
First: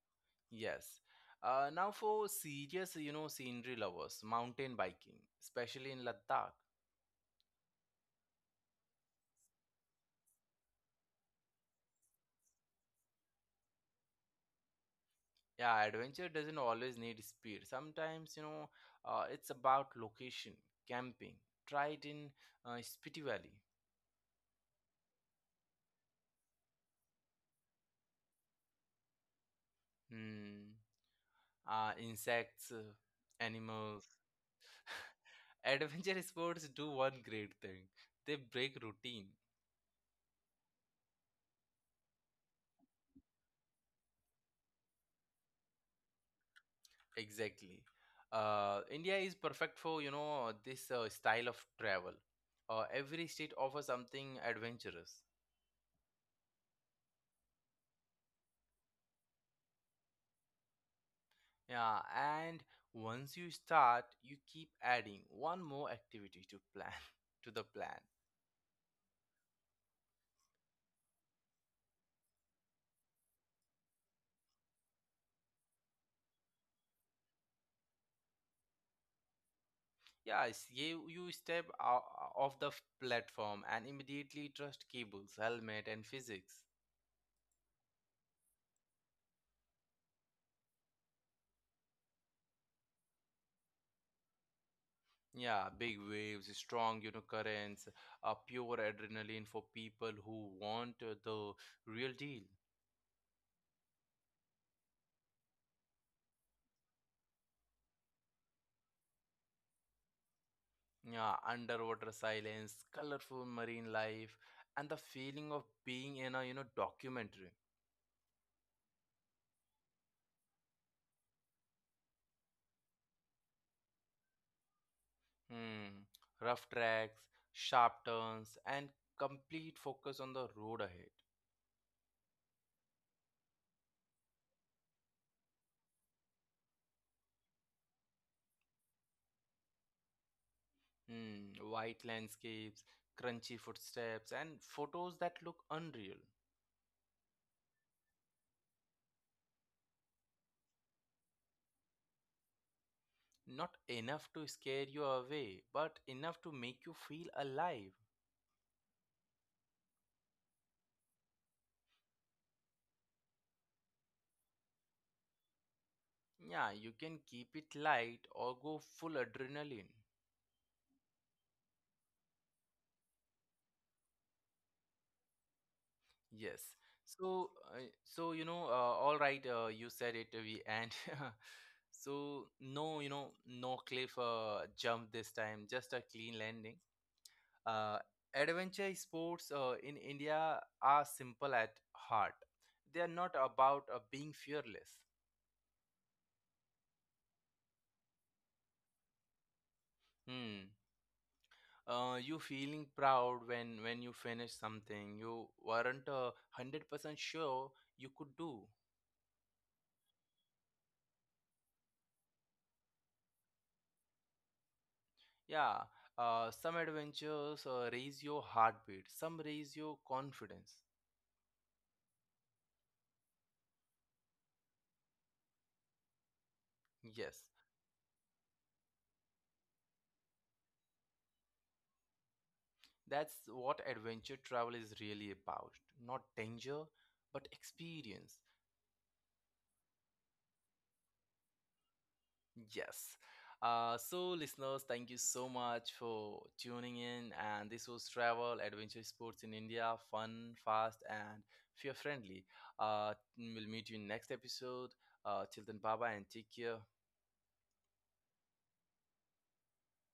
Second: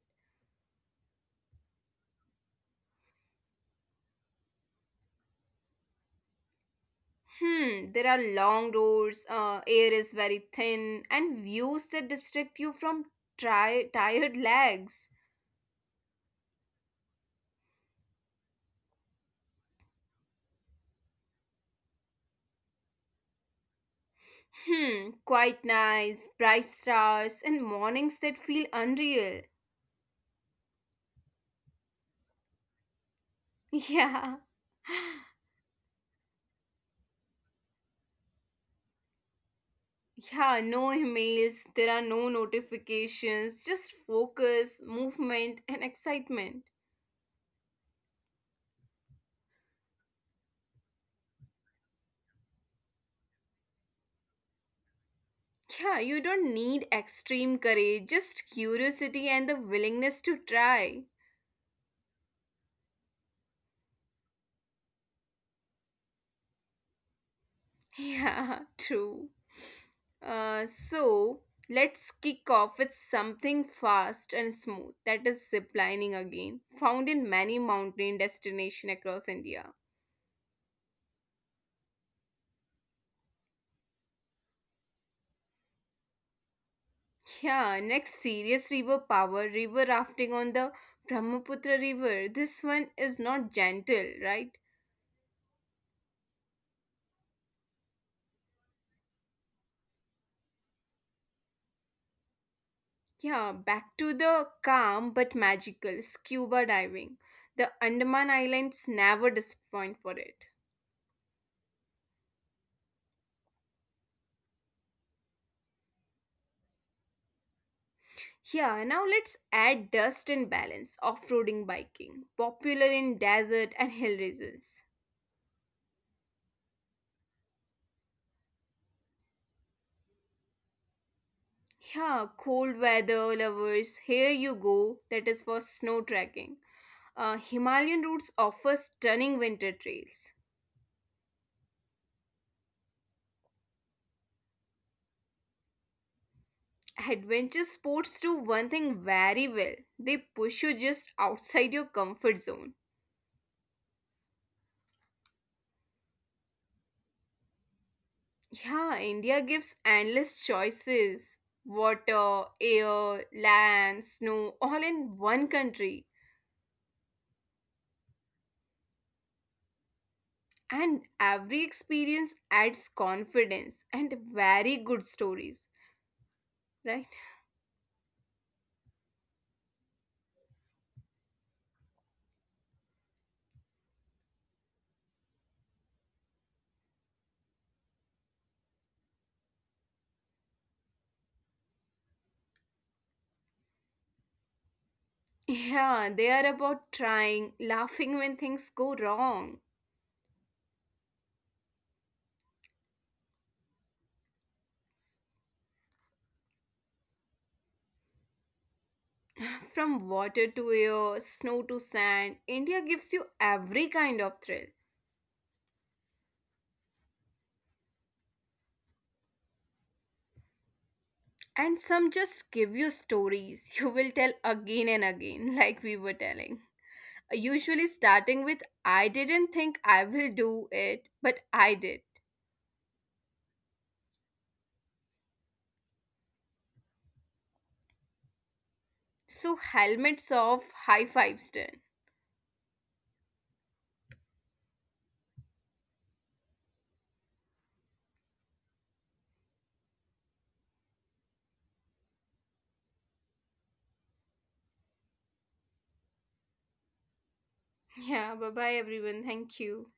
Speaker 1: Yes. Uh, now for serious, you know, scenery lovers, mountain biking, especially in Ladakh.
Speaker 2: Hmm, there are long roads, uh, air is very thin, and views that distract you from tri- tired legs.
Speaker 1: Yeah, adventure doesn't always need speed. Sometimes, you know, uh, it's about location, camping. Try it in uh, Spiti Valley.
Speaker 2: Hmm, quite nice, bright stars, and mornings that feel unreal.
Speaker 1: Hmm. Uh, insects, uh,
Speaker 2: [LAUGHS]
Speaker 1: animals.
Speaker 2: Yeah.
Speaker 1: [LAUGHS] Adventure sports do one great thing. They break routine.
Speaker 2: Yeah, no emails, there are no notifications, just focus, movement, and excitement.
Speaker 1: Exactly. Uh, India is perfect for, you know, this uh, style of travel. Uh, every state offers something adventurous.
Speaker 2: Yeah, you don't need extreme courage, just curiosity and the willingness to try. [LAUGHS]
Speaker 1: Yeah, and once you start, you keep adding one more activity to plan [LAUGHS] to the plan.
Speaker 2: Yeah, true. Uh, so let's kick off with something fast and smooth. That is ziplining again, found in many mountain destinations across India.
Speaker 1: Yes, you, you step out off the f- platform and immediately trust cables, helmet, and physics.
Speaker 2: Yeah, next serious river power, river rafting on the Brahmaputra River. This one is not gentle, right?
Speaker 1: Yeah, big waves, strong, you know, currents, uh, pure adrenaline for people who want uh, the real deal.
Speaker 2: Yeah, back to the calm but magical scuba diving. The Andaman Islands never disappoint for it.
Speaker 1: Yeah, underwater silence, colorful marine life, and the feeling of being in a, you know, documentary.
Speaker 2: Yeah, now let's add dust and balance, off-roading biking, popular in desert and hill regions.
Speaker 1: Hmm. Rough tracks, sharp turns, and complete focus on the road ahead.
Speaker 2: Yeah, cold weather lovers, here you go. That is for snow trekking. Uh, Himalayan routes offer stunning winter trails.
Speaker 1: Hmm. White landscapes, crunchy footsteps, and photos that look unreal.
Speaker 2: Adventure sports do one thing very well. They push you just outside your comfort zone.
Speaker 1: Not enough to scare you away, but enough to make you feel alive.
Speaker 2: Yeah, India gives endless choices, water, air, land, snow, all in one country.
Speaker 1: Yeah, you can keep it light or go full adrenaline.
Speaker 2: And every experience adds confidence and very good stories,
Speaker 1: Yes.
Speaker 2: right? [LAUGHS]
Speaker 1: So, uh, so you know, uh, all right, uh, you said it, we and [LAUGHS] so no, you know, no cliff uh, jump this time, just a clean landing. Uh, adventure sports uh, in India are simple at heart. They are not about uh, being fearless.
Speaker 2: Yeah, they are about trying, laughing when things go wrong.
Speaker 1: Hmm. Uh, you feeling proud when when you finish something you weren't a one hundred percent sure you could do.
Speaker 2: [SIGHS] From water to air, snow to sand, India gives you every kind of thrill.
Speaker 1: Yeah, uh, some adventures uh, raise your heartbeat, some raise your confidence.
Speaker 2: And some just give you stories you will tell again and again, [LAUGHS] like we were telling.
Speaker 1: Yes,
Speaker 2: Usually starting with, I didn't think I will do it, but I did.
Speaker 1: that's what adventure travel is really about. Not danger, but experience.
Speaker 2: So helmets off, high fives done.
Speaker 1: Yes. Uh, so, listeners, thank you so much for tuning in. And this was Travel Adventure Sports in India fun, fast, and fear friendly. Uh, we'll meet you in next episode. Uh, till then, bye bye and take care.
Speaker 2: Yeah, bye bye everyone. Thank you.